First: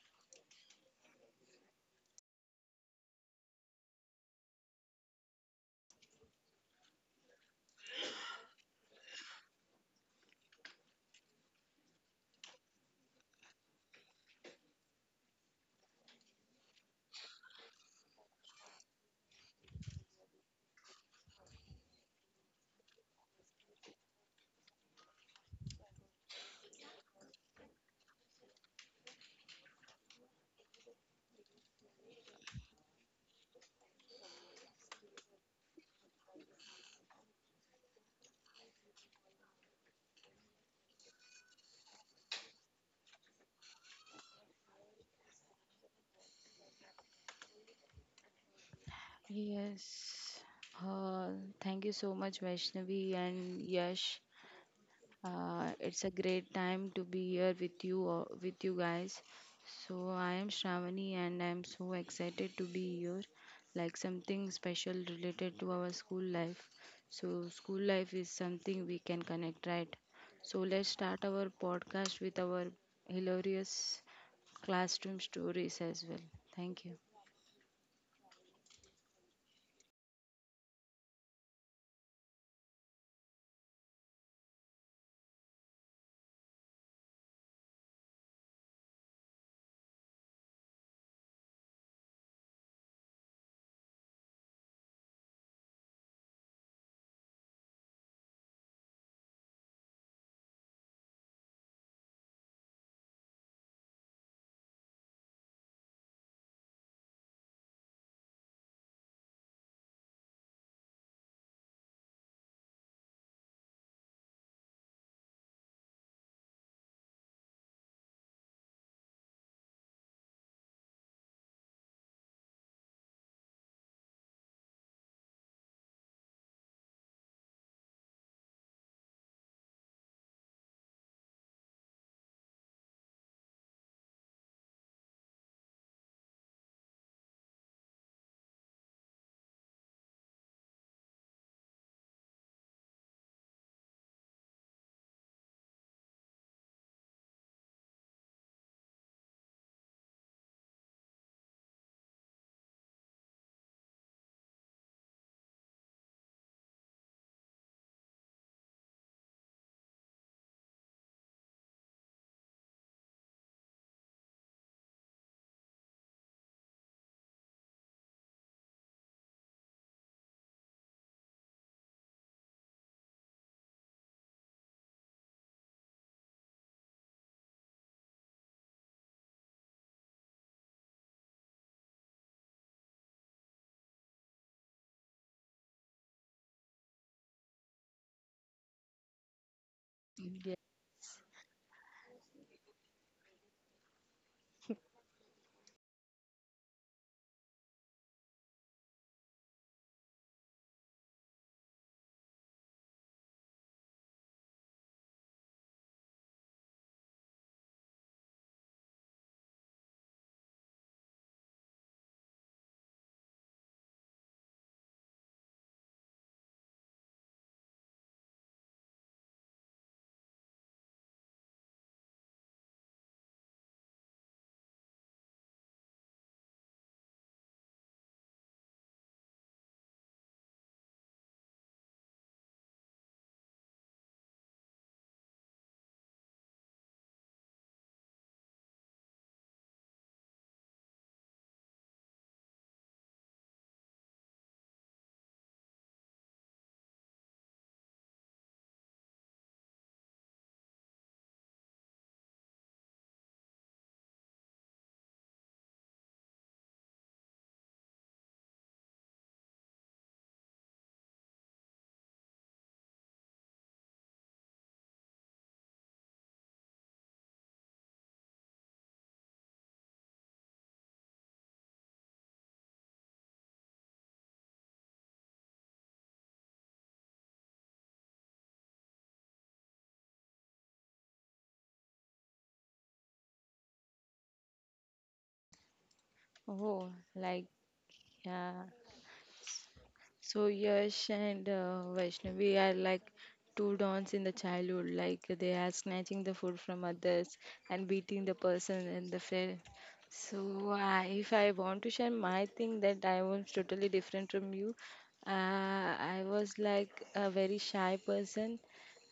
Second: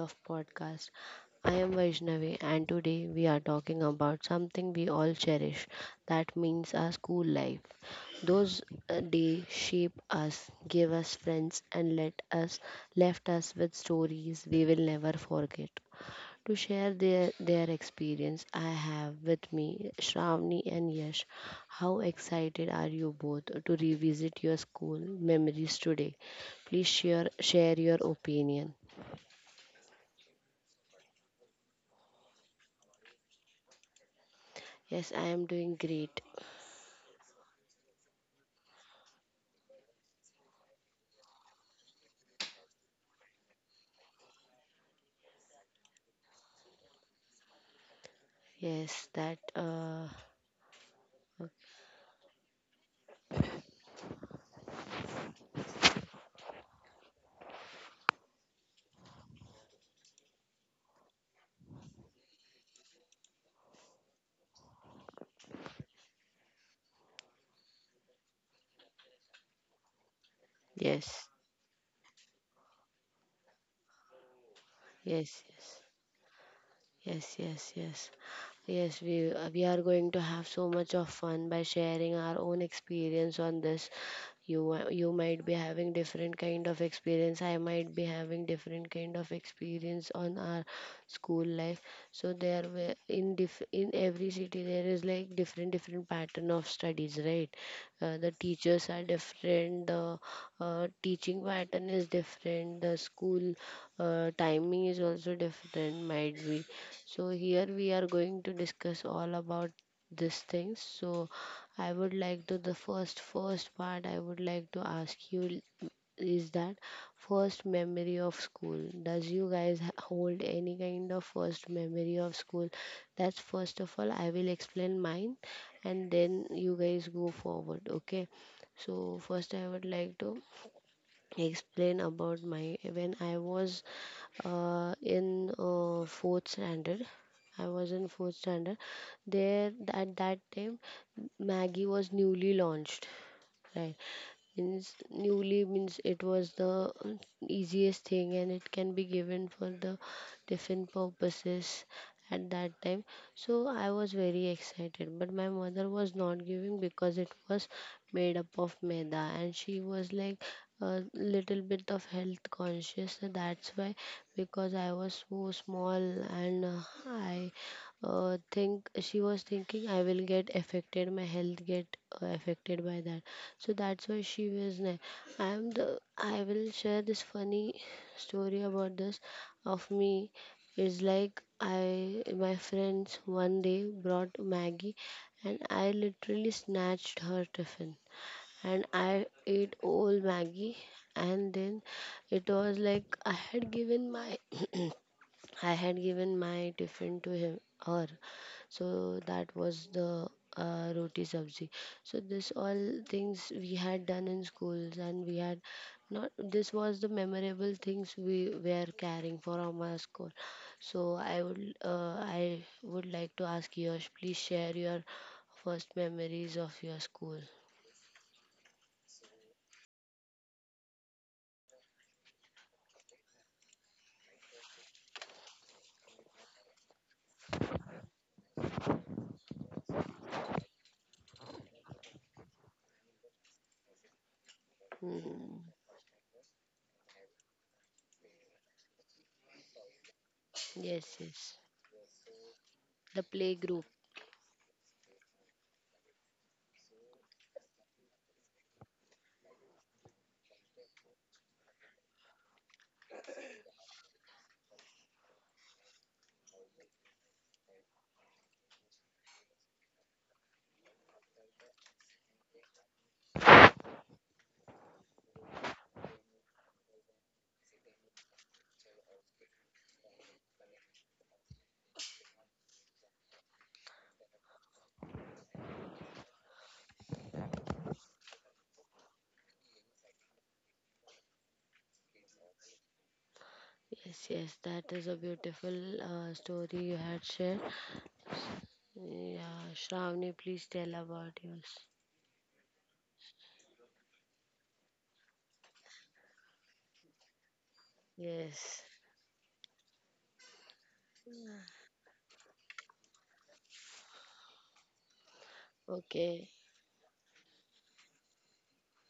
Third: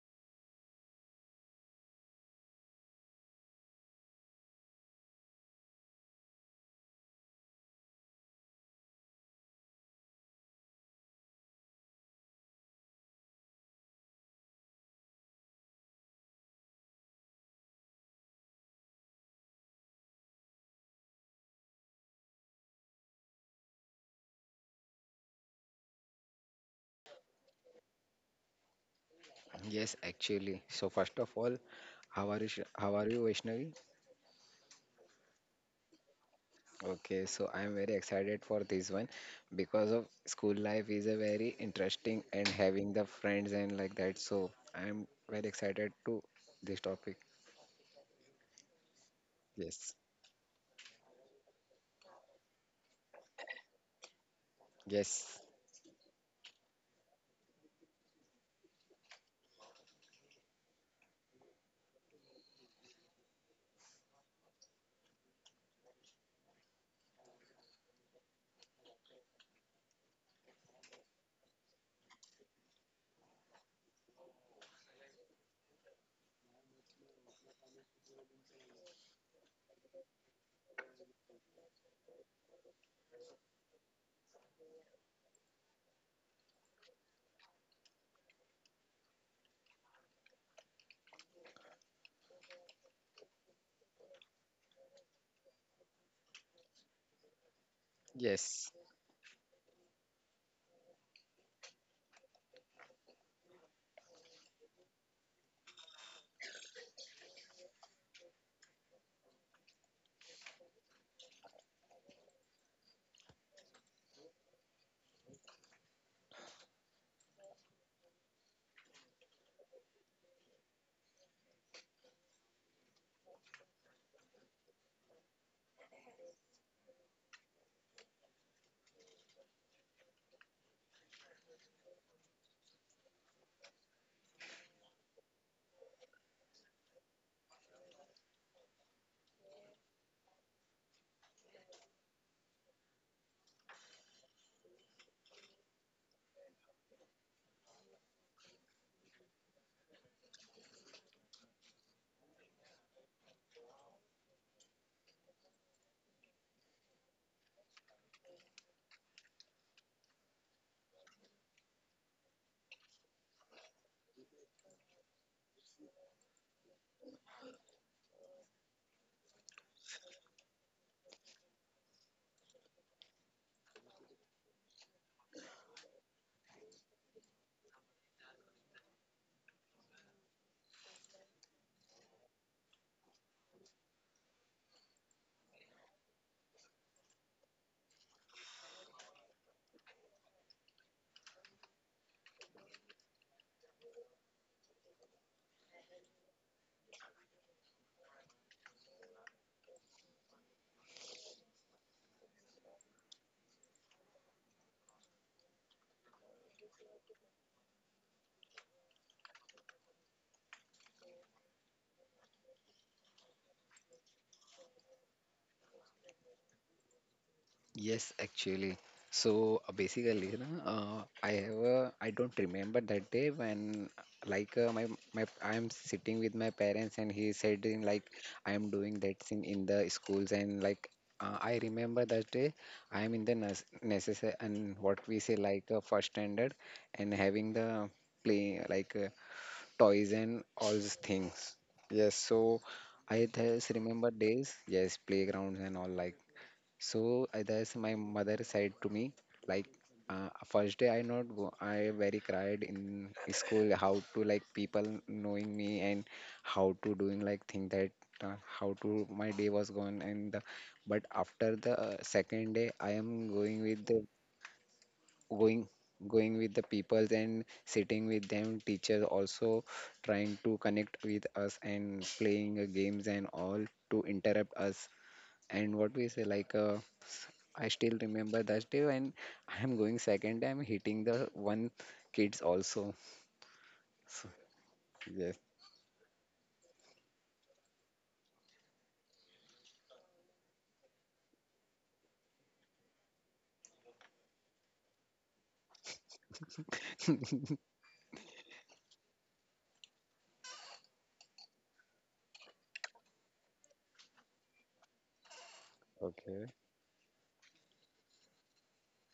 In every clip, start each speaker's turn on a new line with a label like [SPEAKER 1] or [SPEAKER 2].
[SPEAKER 1] of podcast. I am Vaishnavi, and today we are talking about something we all cherish. That means our school life. Those days shape us, give us friends and let us left us with stories we will never forget to share their experience. I have with me Shravani and Yash. How excited are you both to revisit your school memories today? Please share your opinion.
[SPEAKER 2] Yes, actually. So first of all, how are you? How are you, Vaishnavi?
[SPEAKER 1] Yes, I am doing great.
[SPEAKER 2] Okay, so I am very excited for this one because of school life is a very interesting and having the friends and like that. So I am very excited to this topic.
[SPEAKER 1] Yes, that,
[SPEAKER 2] Yes,
[SPEAKER 1] uh,
[SPEAKER 3] Yes. Uh, Thank you so much, Vaishnavi and Yash.
[SPEAKER 2] yes,
[SPEAKER 3] It's a great time to be here with you guys. So I am Shravani, and I'm so excited to be here. Like something special related to our school life. So school life is something we can connect, right? So let's start
[SPEAKER 1] yes,
[SPEAKER 3] our podcast with our hilarious classroom
[SPEAKER 1] yes,
[SPEAKER 3] stories
[SPEAKER 1] yes.
[SPEAKER 3] as well. Thank you.
[SPEAKER 1] Yes. Yes, we are going to have so much of fun by sharing our own experience on this. You might be having different kind of experience. I might be having different kind of experience on our school life. So there were in diff in every city there is like different different pattern of studies, right? The
[SPEAKER 2] yes.
[SPEAKER 1] teachers are different. The teaching pattern is different. The school timing is also different. Might be so here we are going to discuss all about these things. So I would like to the first part I would like to ask you is that first memory of school. Does you guys h- hold any kind of first memory of school? That's first of all I will explain mine, and then you guys go forward. Okay. So first I would like to explain about my when I was in fourth standard. I was in fourth standard. There at that time, Maggie was newly launched. Right, means newly means it was the easiest thing, and it can be given for the different purposes at that time, so I was very excited, but my mother was not giving because it was made up of maida, and she was like a little bit of health conscious, so that's why, because I was so small, and I think she was thinking I will get affected my health get affected by that. So that's why she was like I am the I will share this funny story about this of me. It's like I my friends one day brought Maggie and I literally snatched her tiffin and I ate all Maggie, and then it was like I had given my I had given my tiffin to him her. So that was the roti sabzi. So this all things we had done in schools, and we had not this was the memorable things we were carrying for our school. So I would I would like to ask Yash, please share your first memories of your school.
[SPEAKER 2] Yes, actually. So basically, na, I have I don't remember that day when like my I am sitting with my parents and he said in, like I am doing that thing in the schools and like I remember that day I am in the nes necessary and what we say like
[SPEAKER 1] Mm.
[SPEAKER 2] first standard and having the play like toys and all these
[SPEAKER 1] Yes,
[SPEAKER 2] things.
[SPEAKER 1] yes.
[SPEAKER 2] Yes, so I
[SPEAKER 1] The
[SPEAKER 2] just
[SPEAKER 1] playgroup.
[SPEAKER 2] remember days. Yes, playgrounds and all like so that's my mother said to me, like, first day I not go, I very cried in school how to like people knowing me and how to doing like thing that how to my day was gone and the, but after the second day I am going with the going going with the peoples and sitting with them teachers also trying to connect with us and playing games and all to interrupt us and what we say like I still remember that day when I am going second I am hitting the one kids also. So,
[SPEAKER 1] Yes, yes, that is a
[SPEAKER 2] yes,
[SPEAKER 1] beautiful story
[SPEAKER 3] Oh,
[SPEAKER 1] you had
[SPEAKER 3] like
[SPEAKER 1] shared.
[SPEAKER 3] yeah,
[SPEAKER 1] Yeah, Shravani,
[SPEAKER 3] So
[SPEAKER 1] please tell
[SPEAKER 3] Yash
[SPEAKER 1] about
[SPEAKER 3] and
[SPEAKER 1] yours.
[SPEAKER 3] Vaishnavi are like two dons in the childhood. Like they are snatching the food from others and beating the
[SPEAKER 1] Yes.
[SPEAKER 3] person and the friend. So I, if I want to share my thing, that I was totally different from you. I
[SPEAKER 1] Okay.
[SPEAKER 3] was like a very shy person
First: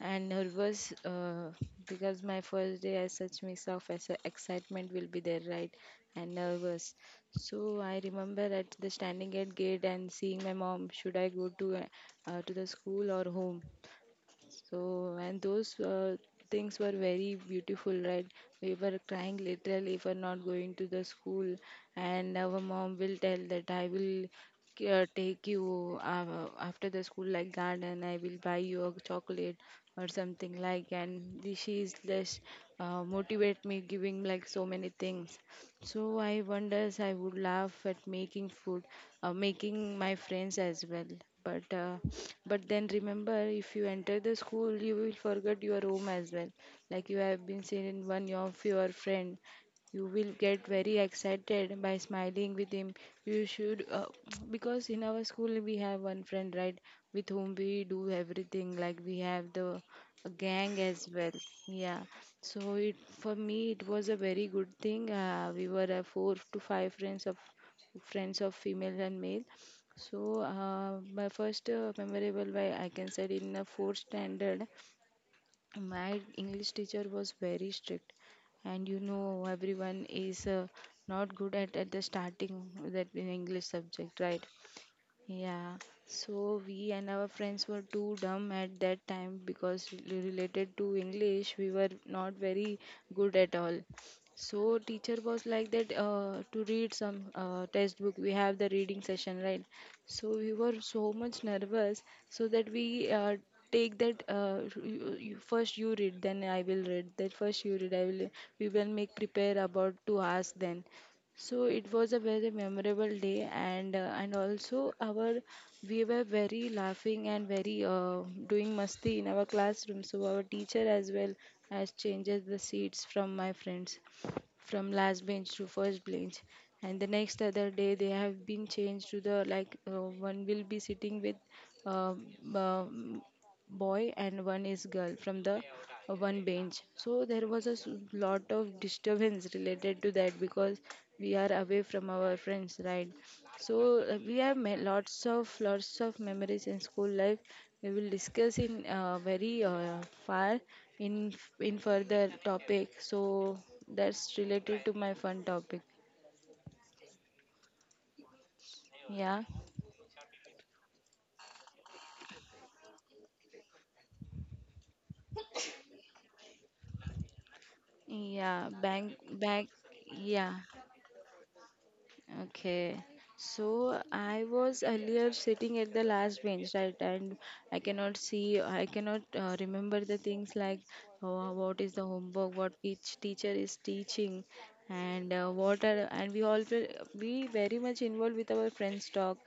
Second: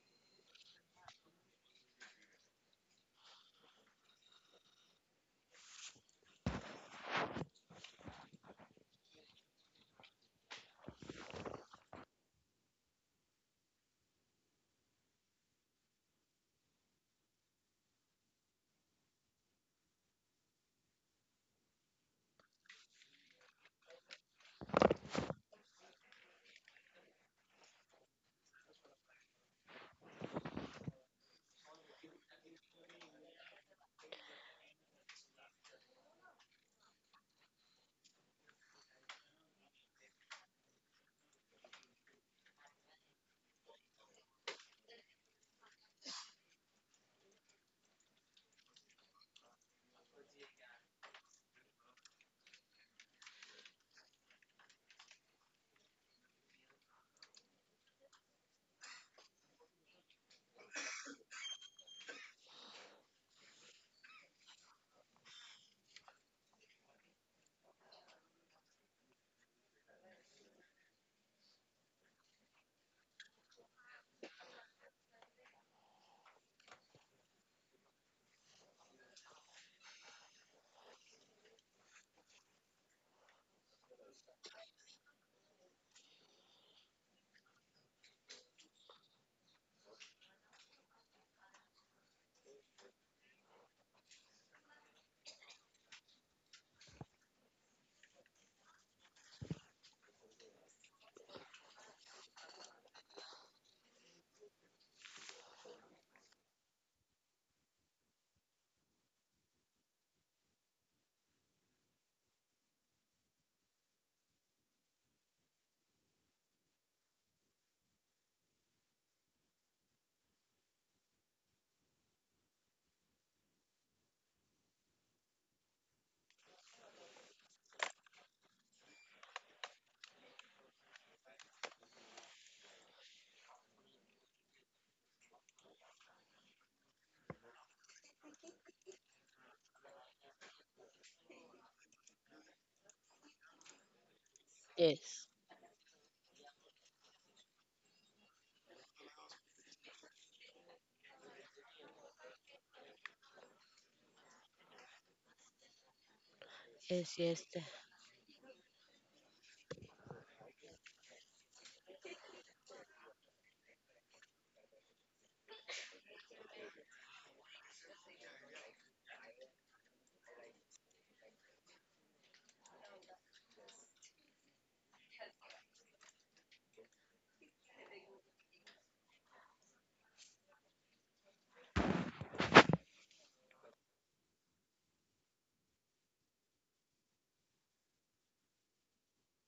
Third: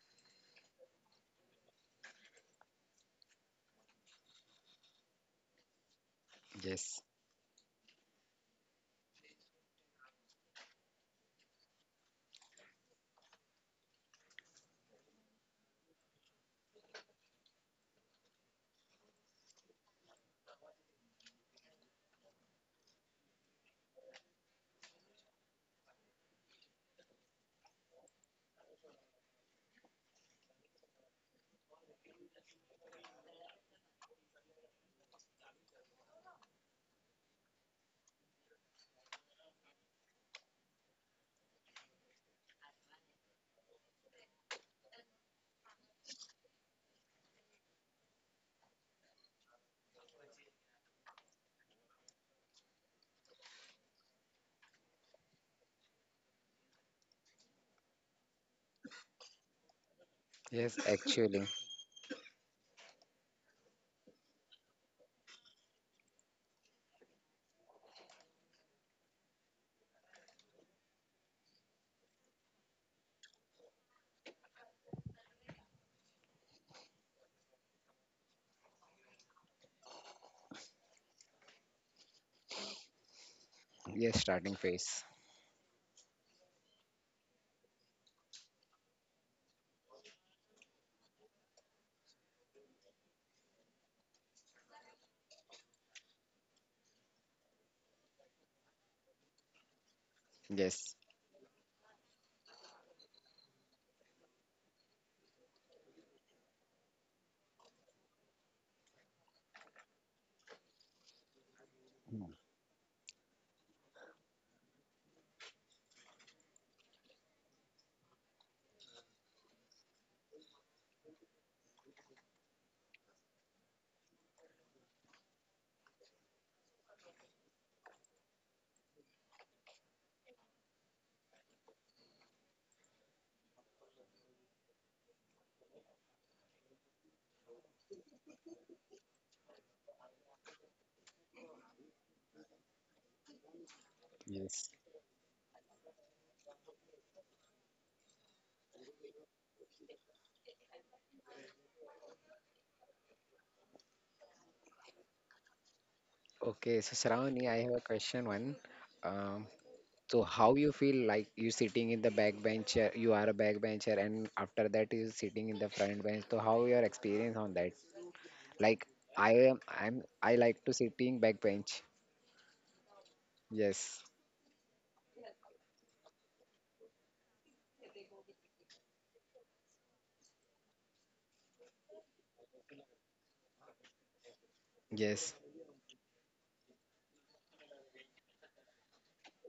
[SPEAKER 3] and nervous, because my first day as such mix of excitement will be there, right? And nervous,
[SPEAKER 2] yes,
[SPEAKER 3] so I remember at the standing at gate and seeing my mom, should I go to the school or home? So, and those things were very beautiful, right? We were crying literally for not going to the school, and our mom will tell that I will take you after the school like garden, I will buy you a chocolate or something like, and she is less, motivate me giving like so many things. So I wonders I would laugh at making food, making my friends as well. But uh, but then remember, if you enter the school, you will forget your home as well. Like you have been seen in one of your friend, you will get very excited by smiling with him. You should, because in our school we have one friend, right, with whom we do everything. Like we have the
[SPEAKER 2] yes,
[SPEAKER 3] gang as well.
[SPEAKER 2] actually,
[SPEAKER 3] Yeah. So it for me it was a very good thing. We were four to five friends of female and male. So, my first memorable way I can say in the fourth standard, my English teacher was very strict, and you know everyone is not good at the starting that in English
[SPEAKER 2] yes,
[SPEAKER 3] subject, right?
[SPEAKER 2] starting phase.
[SPEAKER 3] Yeah, so we and our friends were too dumb at that time because related to English, we were not very good at all. So teacher was like that, to read some textbook. We have the reading session, right? So we were
[SPEAKER 2] Yes,
[SPEAKER 3] so much nervous, so that we, take that, you, you, first you read, then I will read. That first you read, I will. We will make prepare about 2 hours then. So it was a
[SPEAKER 2] mm,
[SPEAKER 3] very memorable day, and also our, we were very laughing and very, doing masti in our classroom. So our teacher as well has changed the seats from my friends from last bench to first bench, and the next other day they have been changed to the, like one will be sitting with uh, um, boy and one is girl from the one bench. So there was a lot of disturbance related to that because we are away from our friends, right? So we have
[SPEAKER 2] yes.
[SPEAKER 1] Yes.
[SPEAKER 3] lots of memories in school life. We will discuss in very far in in further topic. So that's related to my fun topic.
[SPEAKER 2] Okay, so
[SPEAKER 1] Yes, yes.
[SPEAKER 2] Shravani, I
[SPEAKER 1] th-
[SPEAKER 2] have a question one.
[SPEAKER 3] Yeah,
[SPEAKER 2] Um, so how you feel like you sitting in the back bencher, you are a back bencher, and after that you sitting in the front bench. So how your experience on that?
[SPEAKER 3] yeah,
[SPEAKER 2] Like
[SPEAKER 3] bank,
[SPEAKER 2] I am,
[SPEAKER 3] bank,
[SPEAKER 2] I
[SPEAKER 3] yeah,
[SPEAKER 2] like to sitting back bench.
[SPEAKER 3] Okay. So
[SPEAKER 2] Yes,
[SPEAKER 3] I was earlier sitting at the last bench, right? And I cannot see, I cannot remember the things like, what is the homework, what each teacher is teaching, and
[SPEAKER 2] yes,
[SPEAKER 3] what are, and we very much involved with our friends talk.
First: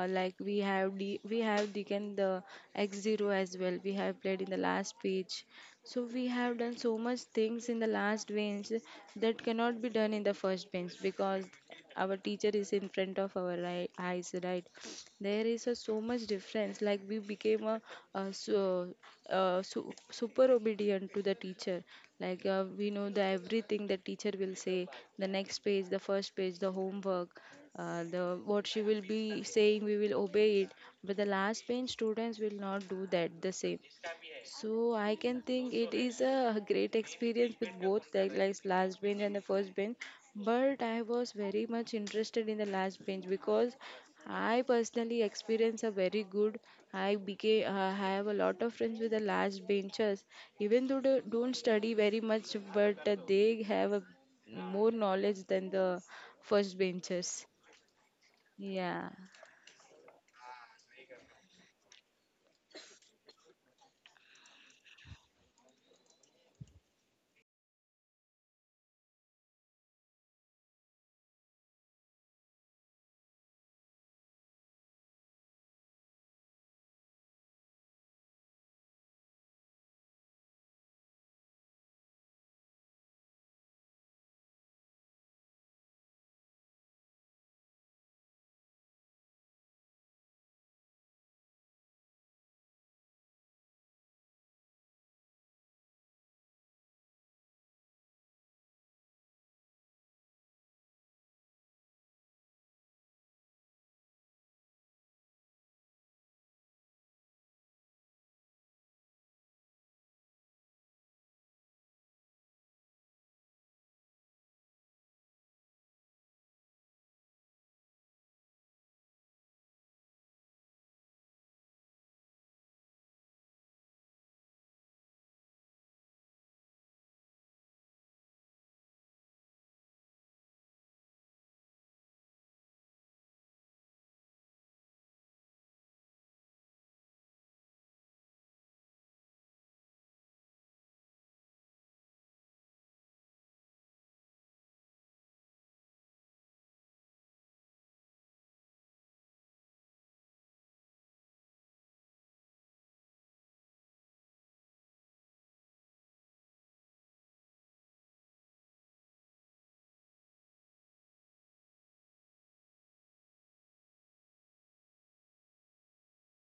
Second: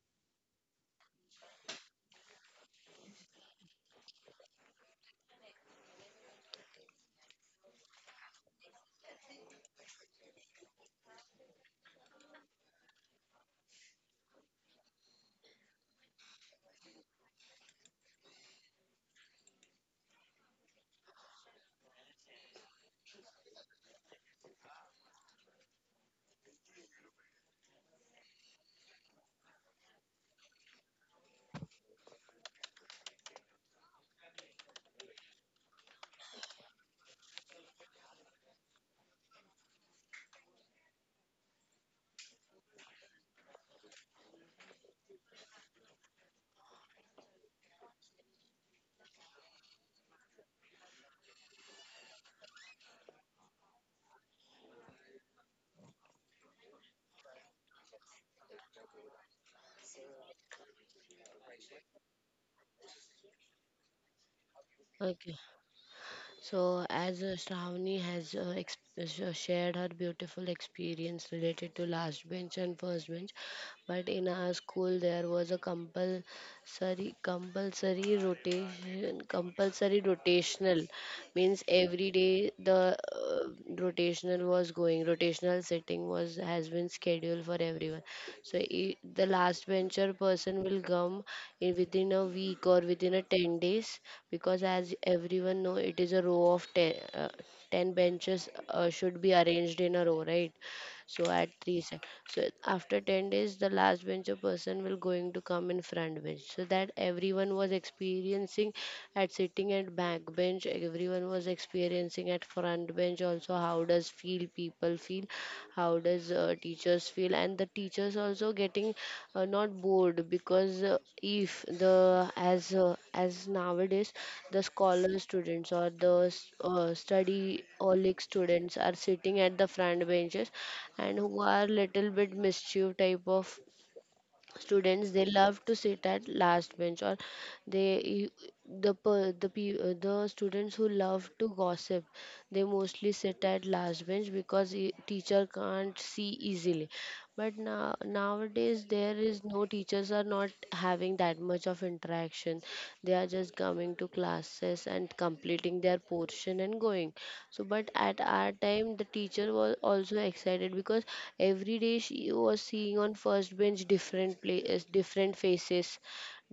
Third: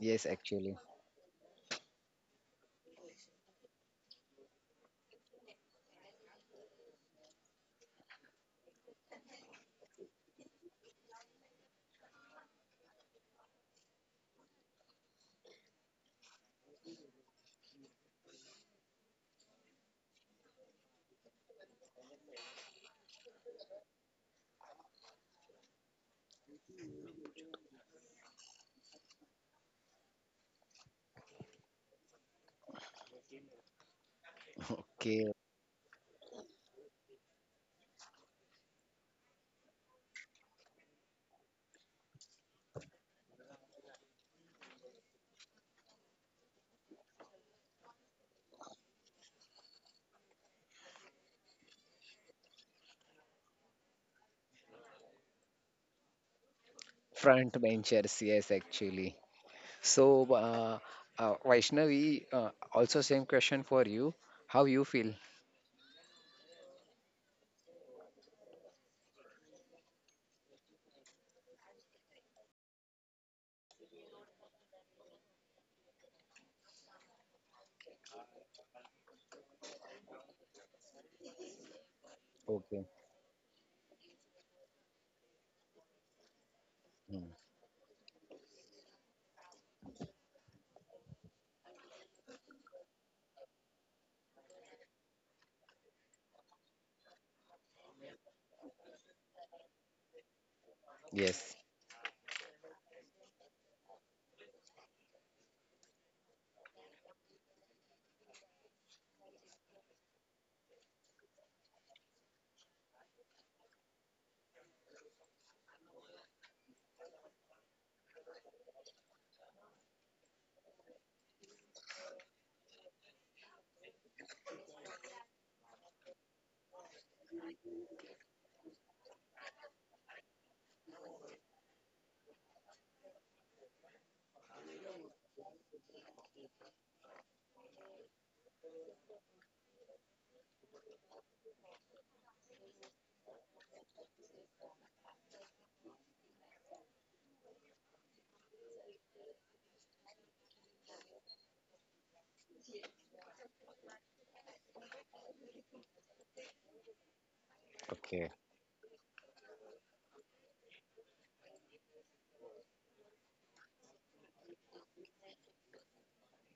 [SPEAKER 3] Like we
[SPEAKER 2] actually.
[SPEAKER 3] have D, we have taken the X zero as well. We have played in the last pitch, so we have done so much things in the last bench that cannot be done in the first bench because our teacher is in front of our eyes, right? There is a so much difference. Like we became a super obedient to the teacher. Like we know the everything the teacher will say, the next page, the first page, the homework, the what she will be saying we will obey it, but the last bench students will not do that the same. So I
[SPEAKER 2] Okay,
[SPEAKER 3] can think it is a great experience with both the like last bench and the first bench. But I was very much interested in the last bench because I personally experienced a very good. I became, I have a lot of friends with the last benchers, even though they don't study very much, but they have a more knowledge than the first benchers.
[SPEAKER 2] front benchers, yes,
[SPEAKER 3] Yeah.
[SPEAKER 2] actually. So, uh, Vaishnavi, also same question for you. How you feel?
[SPEAKER 1] Okay. So, as Shravani has shared her beautiful experience related to last bench and first bench, but in our school there was a compulsory rotation compulsory rotational means every day
[SPEAKER 2] Okay.
[SPEAKER 1] the rotational was going rotational sitting was has been scheduled for everyone. So I the last venture person will come in within a week or within a 10 days, because as everyone know it is a row of 10, 10 benches should be arranged in a row, right? So
[SPEAKER 2] Yes.
[SPEAKER 1] at three sec- so after 10 days the last bencher person will going to come in front bench, so that everyone was experiencing at sitting at back bench, everyone was experiencing at front bench also, how does feel people feel, how does teachers feel, and the teachers also getting not bored, because if the as nowadays the scholar students or the s- study holic students are sitting at the front benches, and who are little bit mischief type of students they love to sit at last bench, or they you- the per- the pe- the students who love to gossip they mostly sit at last bench because e- teacher can't see easily. But now nowadays there is no teachers are not having that much of interaction. They are just coming to classes and completing their portion and going. So but at
[SPEAKER 2] Okay.
[SPEAKER 1] our time the teacher was also excited because every day she was seeing on first bench different places different faces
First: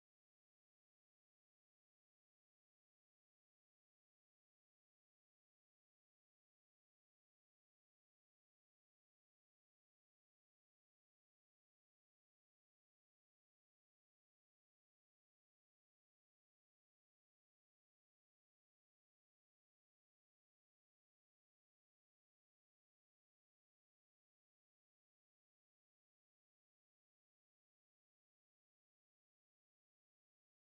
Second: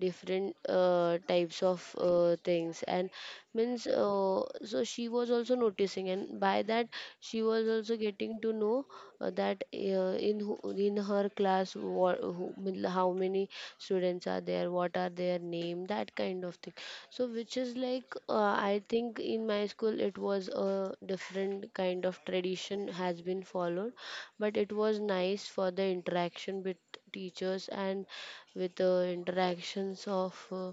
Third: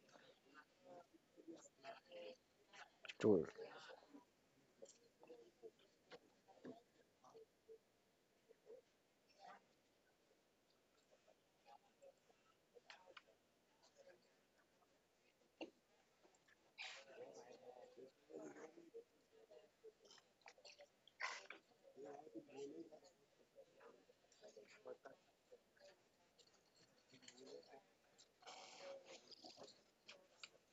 [SPEAKER 1] different types of things, and
[SPEAKER 2] True.
[SPEAKER 1] means so she was also noticing, and by that she was also getting to know that in who- in her class what, who, mean how many students are there, what are their name, that kind of thing. So which is like I think in my school it was a different kind of tradition has been followed, but it was nice for the interaction with teachers, and with the interactions of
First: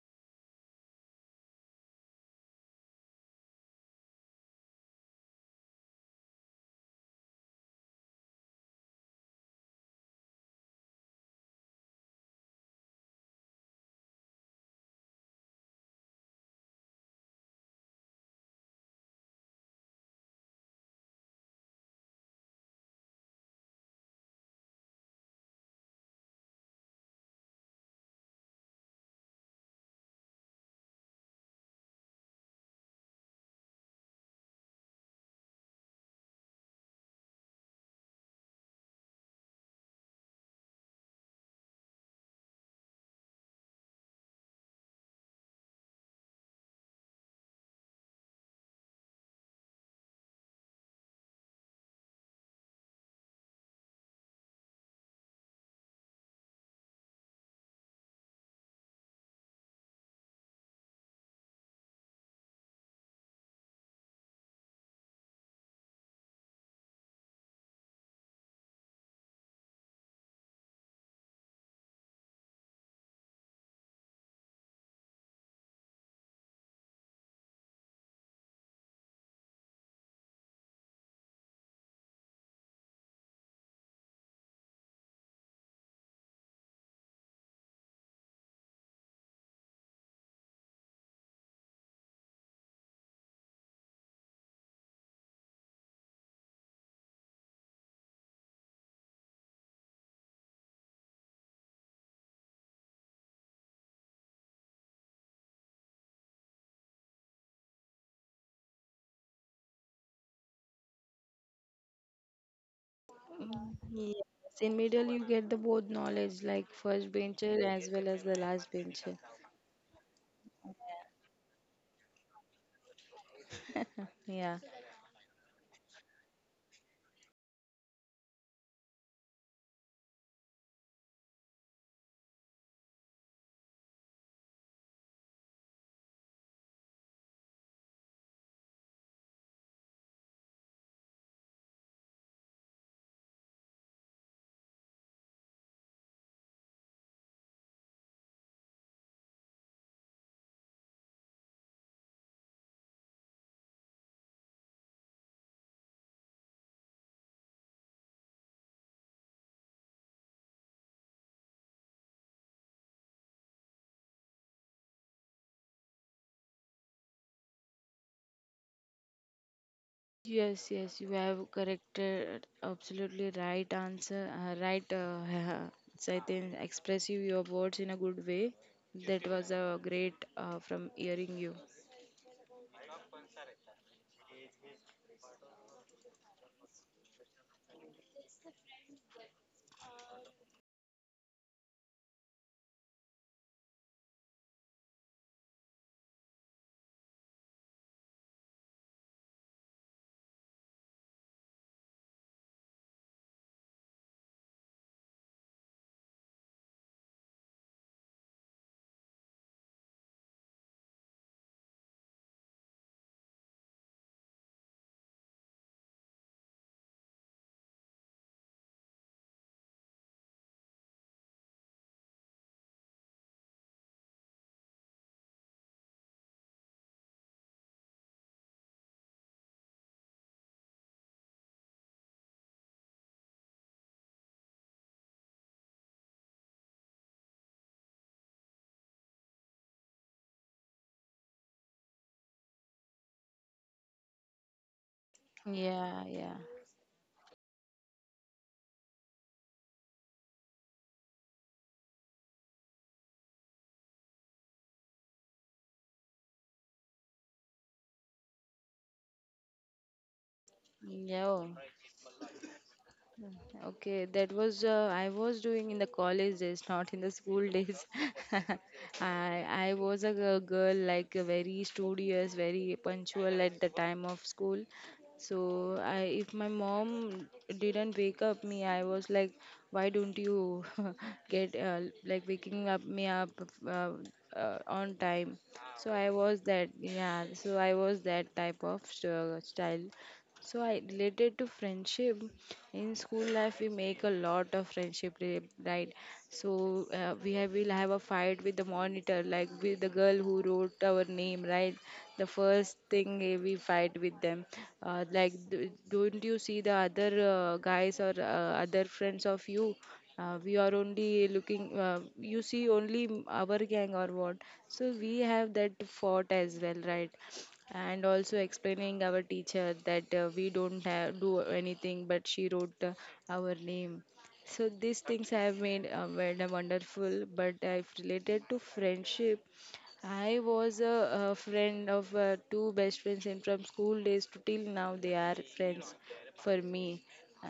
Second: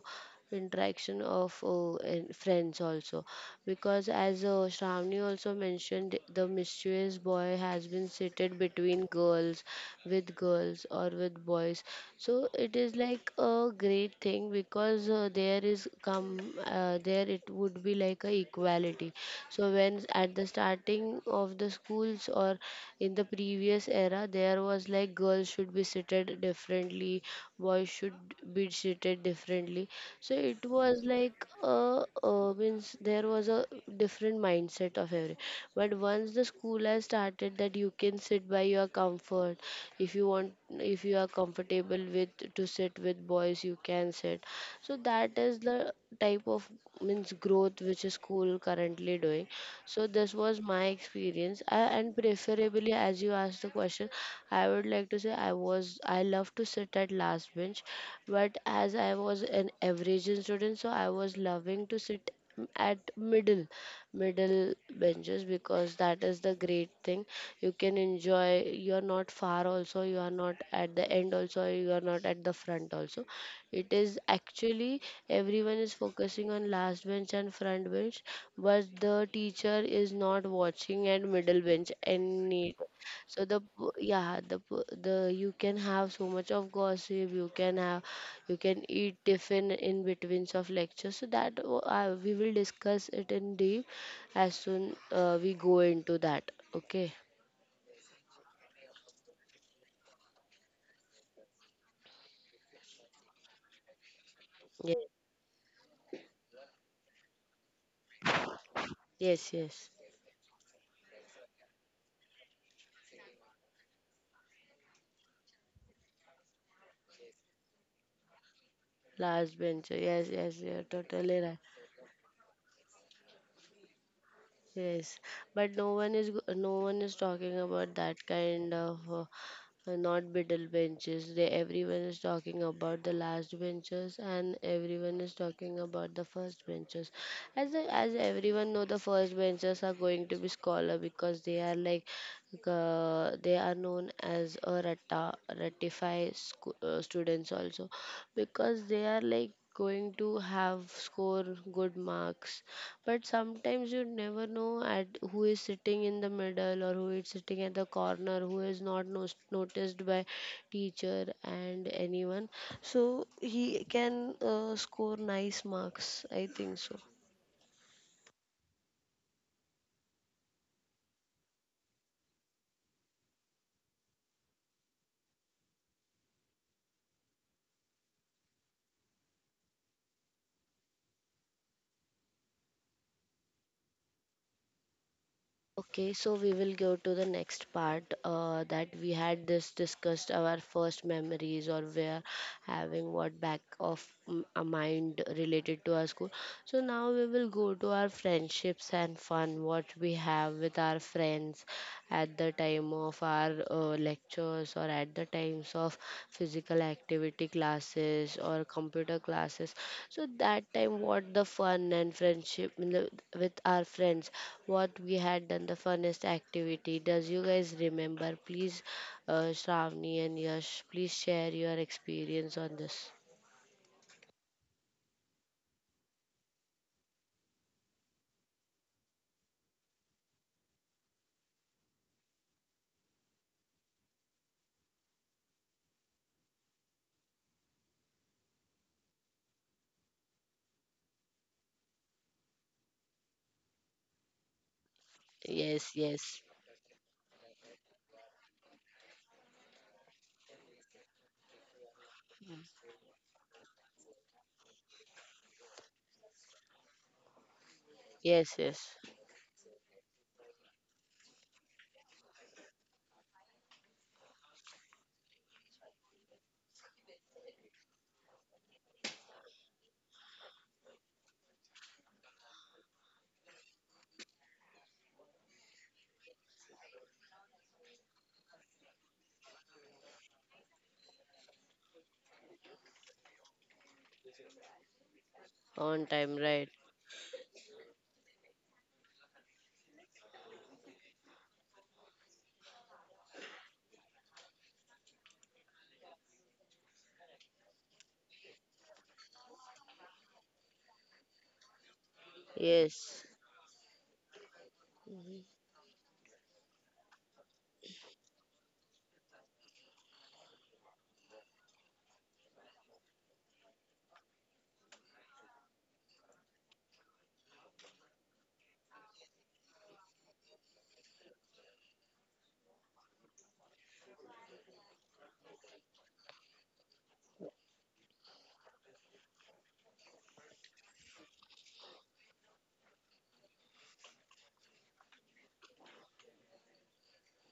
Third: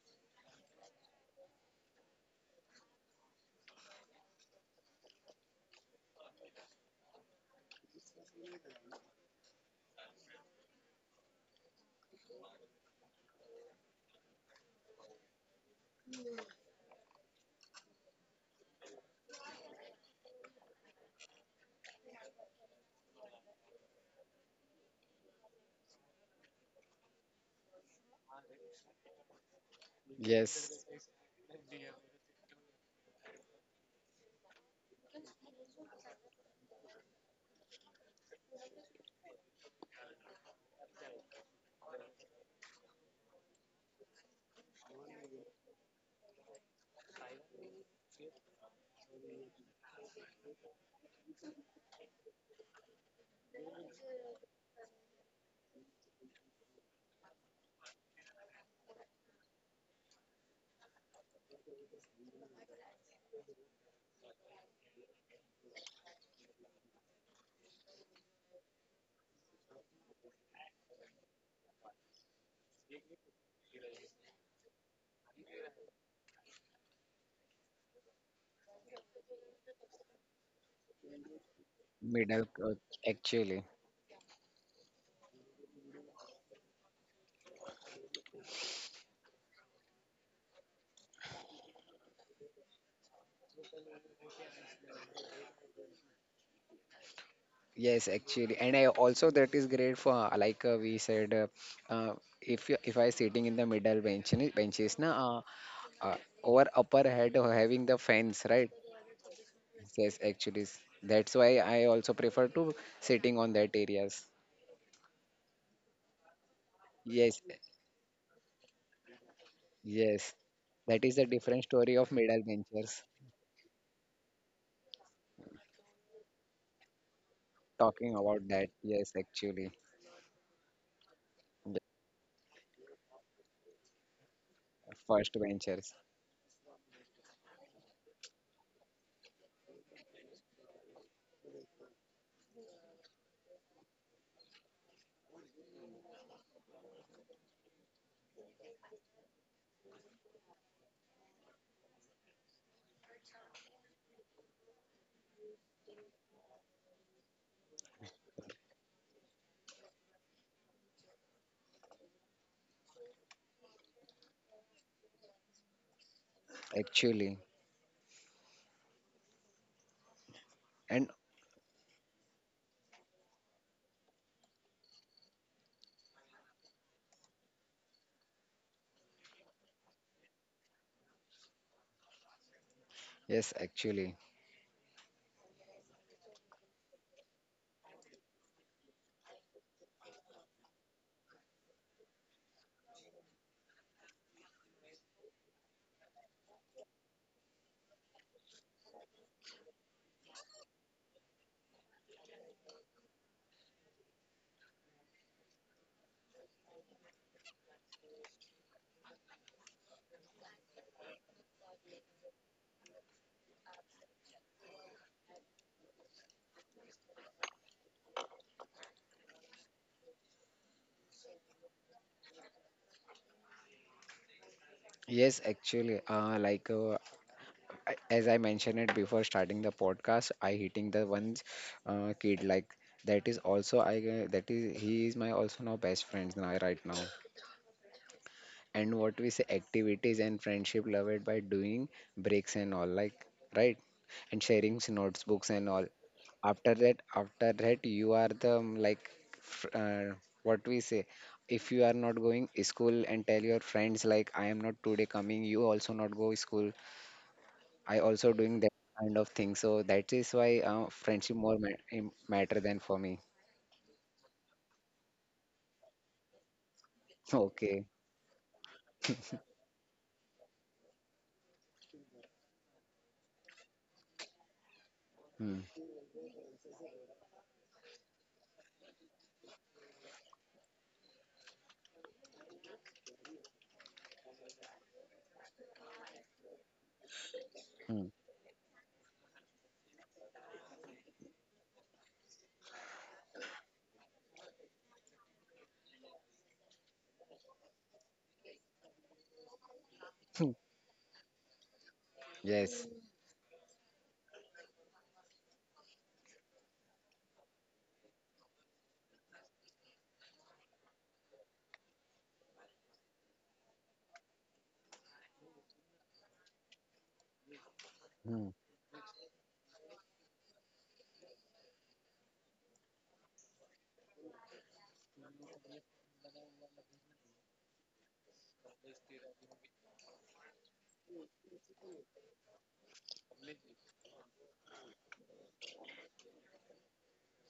[SPEAKER 1] interaction of and friends also, because as Shravani also mentioned the mischievous boy has been seated between girls with girls or with boys. So it is like a great thing because there is come there it would be like a equality. So when at the starting of the schools or in the previous era there was like girls should be seated differently, boys should be treated differently. So it
[SPEAKER 2] Yes.
[SPEAKER 1] was like means there was a different mindset of every. But once the school has started that you can sit by your comfort, if you want, if you are comfortable with to sit with boys you can sit. So that is the type of means growth which a school currently doing. So this was my experience, I, and preferably, as you asked the question, I would like to say I was I love to sit at last bench, but as I was an average student, so I was loving to sit m- at middle benches, because that is the great thing. You can enjoy, you are not far also, you are not at the end also, you are not at the front also. It is actually everyone is focusing on last bench and front bench, but the teacher is not watching at middle bench
[SPEAKER 2] Middle,
[SPEAKER 1] and need. So
[SPEAKER 2] actually.
[SPEAKER 1] the p- yeah the p- the you can have so much of gossip. You can have you can eat tiffin in between of lectures. So that w- we will discuss it in deep as soon we go into that. Okay.
[SPEAKER 2] Yes, actually. And I also that is great for like we said, uh, if you, if I sitting in the middle bench benches
[SPEAKER 1] Yes.
[SPEAKER 2] na, uh, over upper head having the fence, right?
[SPEAKER 1] Yes. Yes.
[SPEAKER 2] Yes, actually. That's why I also prefer to sitting on that
[SPEAKER 3] Mm,
[SPEAKER 2] areas.
[SPEAKER 3] yes, in middle you get the both knowledge like first
[SPEAKER 2] Yes,
[SPEAKER 3] bencher as well as the last bencher.
[SPEAKER 1] Last bench. Yes.
[SPEAKER 2] yes.
[SPEAKER 1] Yes. You're
[SPEAKER 2] That is a
[SPEAKER 1] totally right.
[SPEAKER 2] different story of middle ventures.
[SPEAKER 3] Yeah.
[SPEAKER 1] Yes, but no one is go- no one is talking about
[SPEAKER 2] Talking
[SPEAKER 1] that
[SPEAKER 2] about that,
[SPEAKER 1] kind of
[SPEAKER 2] yes, actually.
[SPEAKER 1] not middle benches. They
[SPEAKER 2] The
[SPEAKER 1] everyone is talking about the last benches, and everyone is
[SPEAKER 2] first
[SPEAKER 1] talking
[SPEAKER 2] ventures,
[SPEAKER 1] about the first benches. As a- as everyone know, the first benches are going to be scholar because they are like they are known as a rata ratify sco- students also, because they are like going to have score good marks. But sometimes you never know at who is sitting in the middle or who is sitting at the corner who is not nos- noticed by teacher and anyone, so he can score nice marks I think so.
[SPEAKER 2] actually.
[SPEAKER 3] Yes, yes,
[SPEAKER 2] And
[SPEAKER 3] you have corrected absolutely right answer, right, so I think expressive your words in a good way. That was a great from hearing you.
[SPEAKER 2] yes, actually.
[SPEAKER 1] Okay, so we will go to the next part that we had this discussed our first memories, or we're having what back of m- a mind related to our school. So now we will go to our friendships and fun what we have with our friends at the time of our lectures or at the times of physical activity classes or computer classes. So that time, what the fun and friendship in the- with our friends, what we had done, the funnest activity. Does you guys remember? Please, Shravani and Yash, please share your experience on this.
[SPEAKER 2] Yes, actually. Like as I mentioned it before starting the podcast, I hitting the one kid like that is also I that is he is my also now best friends now right now. And what we say activities and friendship loved by doing breaks and all like right and sharing notebooks and all
[SPEAKER 1] Yes,
[SPEAKER 3] Yeah, yeah.
[SPEAKER 1] yes.
[SPEAKER 2] after that you are the like f- uh, what we say if you are not going
[SPEAKER 1] Mm.
[SPEAKER 2] school and tell your friends like I am not today coming you also not go school I also
[SPEAKER 1] Yes,
[SPEAKER 2] doing that
[SPEAKER 1] yes.
[SPEAKER 2] kind of thing so that is why friendship
[SPEAKER 3] Yeah.
[SPEAKER 2] more matter than for me.
[SPEAKER 3] Okay, that was I was doing in the college days, not in the school days.
[SPEAKER 2] Okay,
[SPEAKER 3] I was a girl like, very studious, very punctual at the time of school. So
[SPEAKER 2] hmm.
[SPEAKER 3] I, if my mom didn't wake up me, I was like, why don't you get, like waking up me up, uh, on time? So
[SPEAKER 1] On
[SPEAKER 3] I
[SPEAKER 1] time,
[SPEAKER 3] was
[SPEAKER 1] right?
[SPEAKER 3] that, yeah. So I was
[SPEAKER 2] Hmm.
[SPEAKER 3] that type of style. So I, related to friendship in school life. We make a lot of friendship, right? So we have we'll have a fight with the monitor, like with the girl who wrote our name, right? The first
[SPEAKER 2] Yes,
[SPEAKER 3] thing,
[SPEAKER 1] Yes,
[SPEAKER 3] eh, we fight with them, like, don't you see the other, guys or other friends of you? We are only looking. You see only our gang or what? So we have that fought as well, right? And also
[SPEAKER 2] hmm.
[SPEAKER 3] explaining our teacher that we don't have do anything, but she wrote, our name. So these things have made made a wonderful, but I've related to friendship, I was a friend of two best friends, and from school days to till now they are friends for me.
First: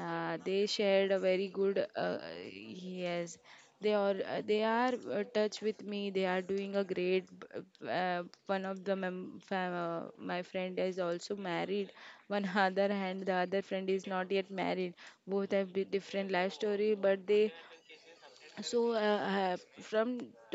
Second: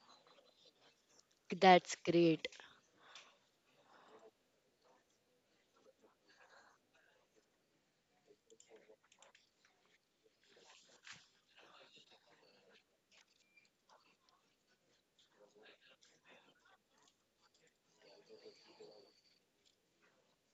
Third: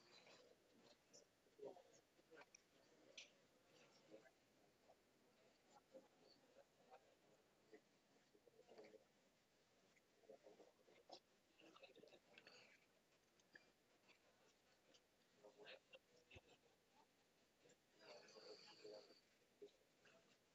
[SPEAKER 3] They shared a very good,
[SPEAKER 1] that's great.
[SPEAKER 3] yes, they are, they are touch with me, they are doing a great one of the my friend is also married, one, other hand the other friend is not yet married. Both have different life story, but they, so, from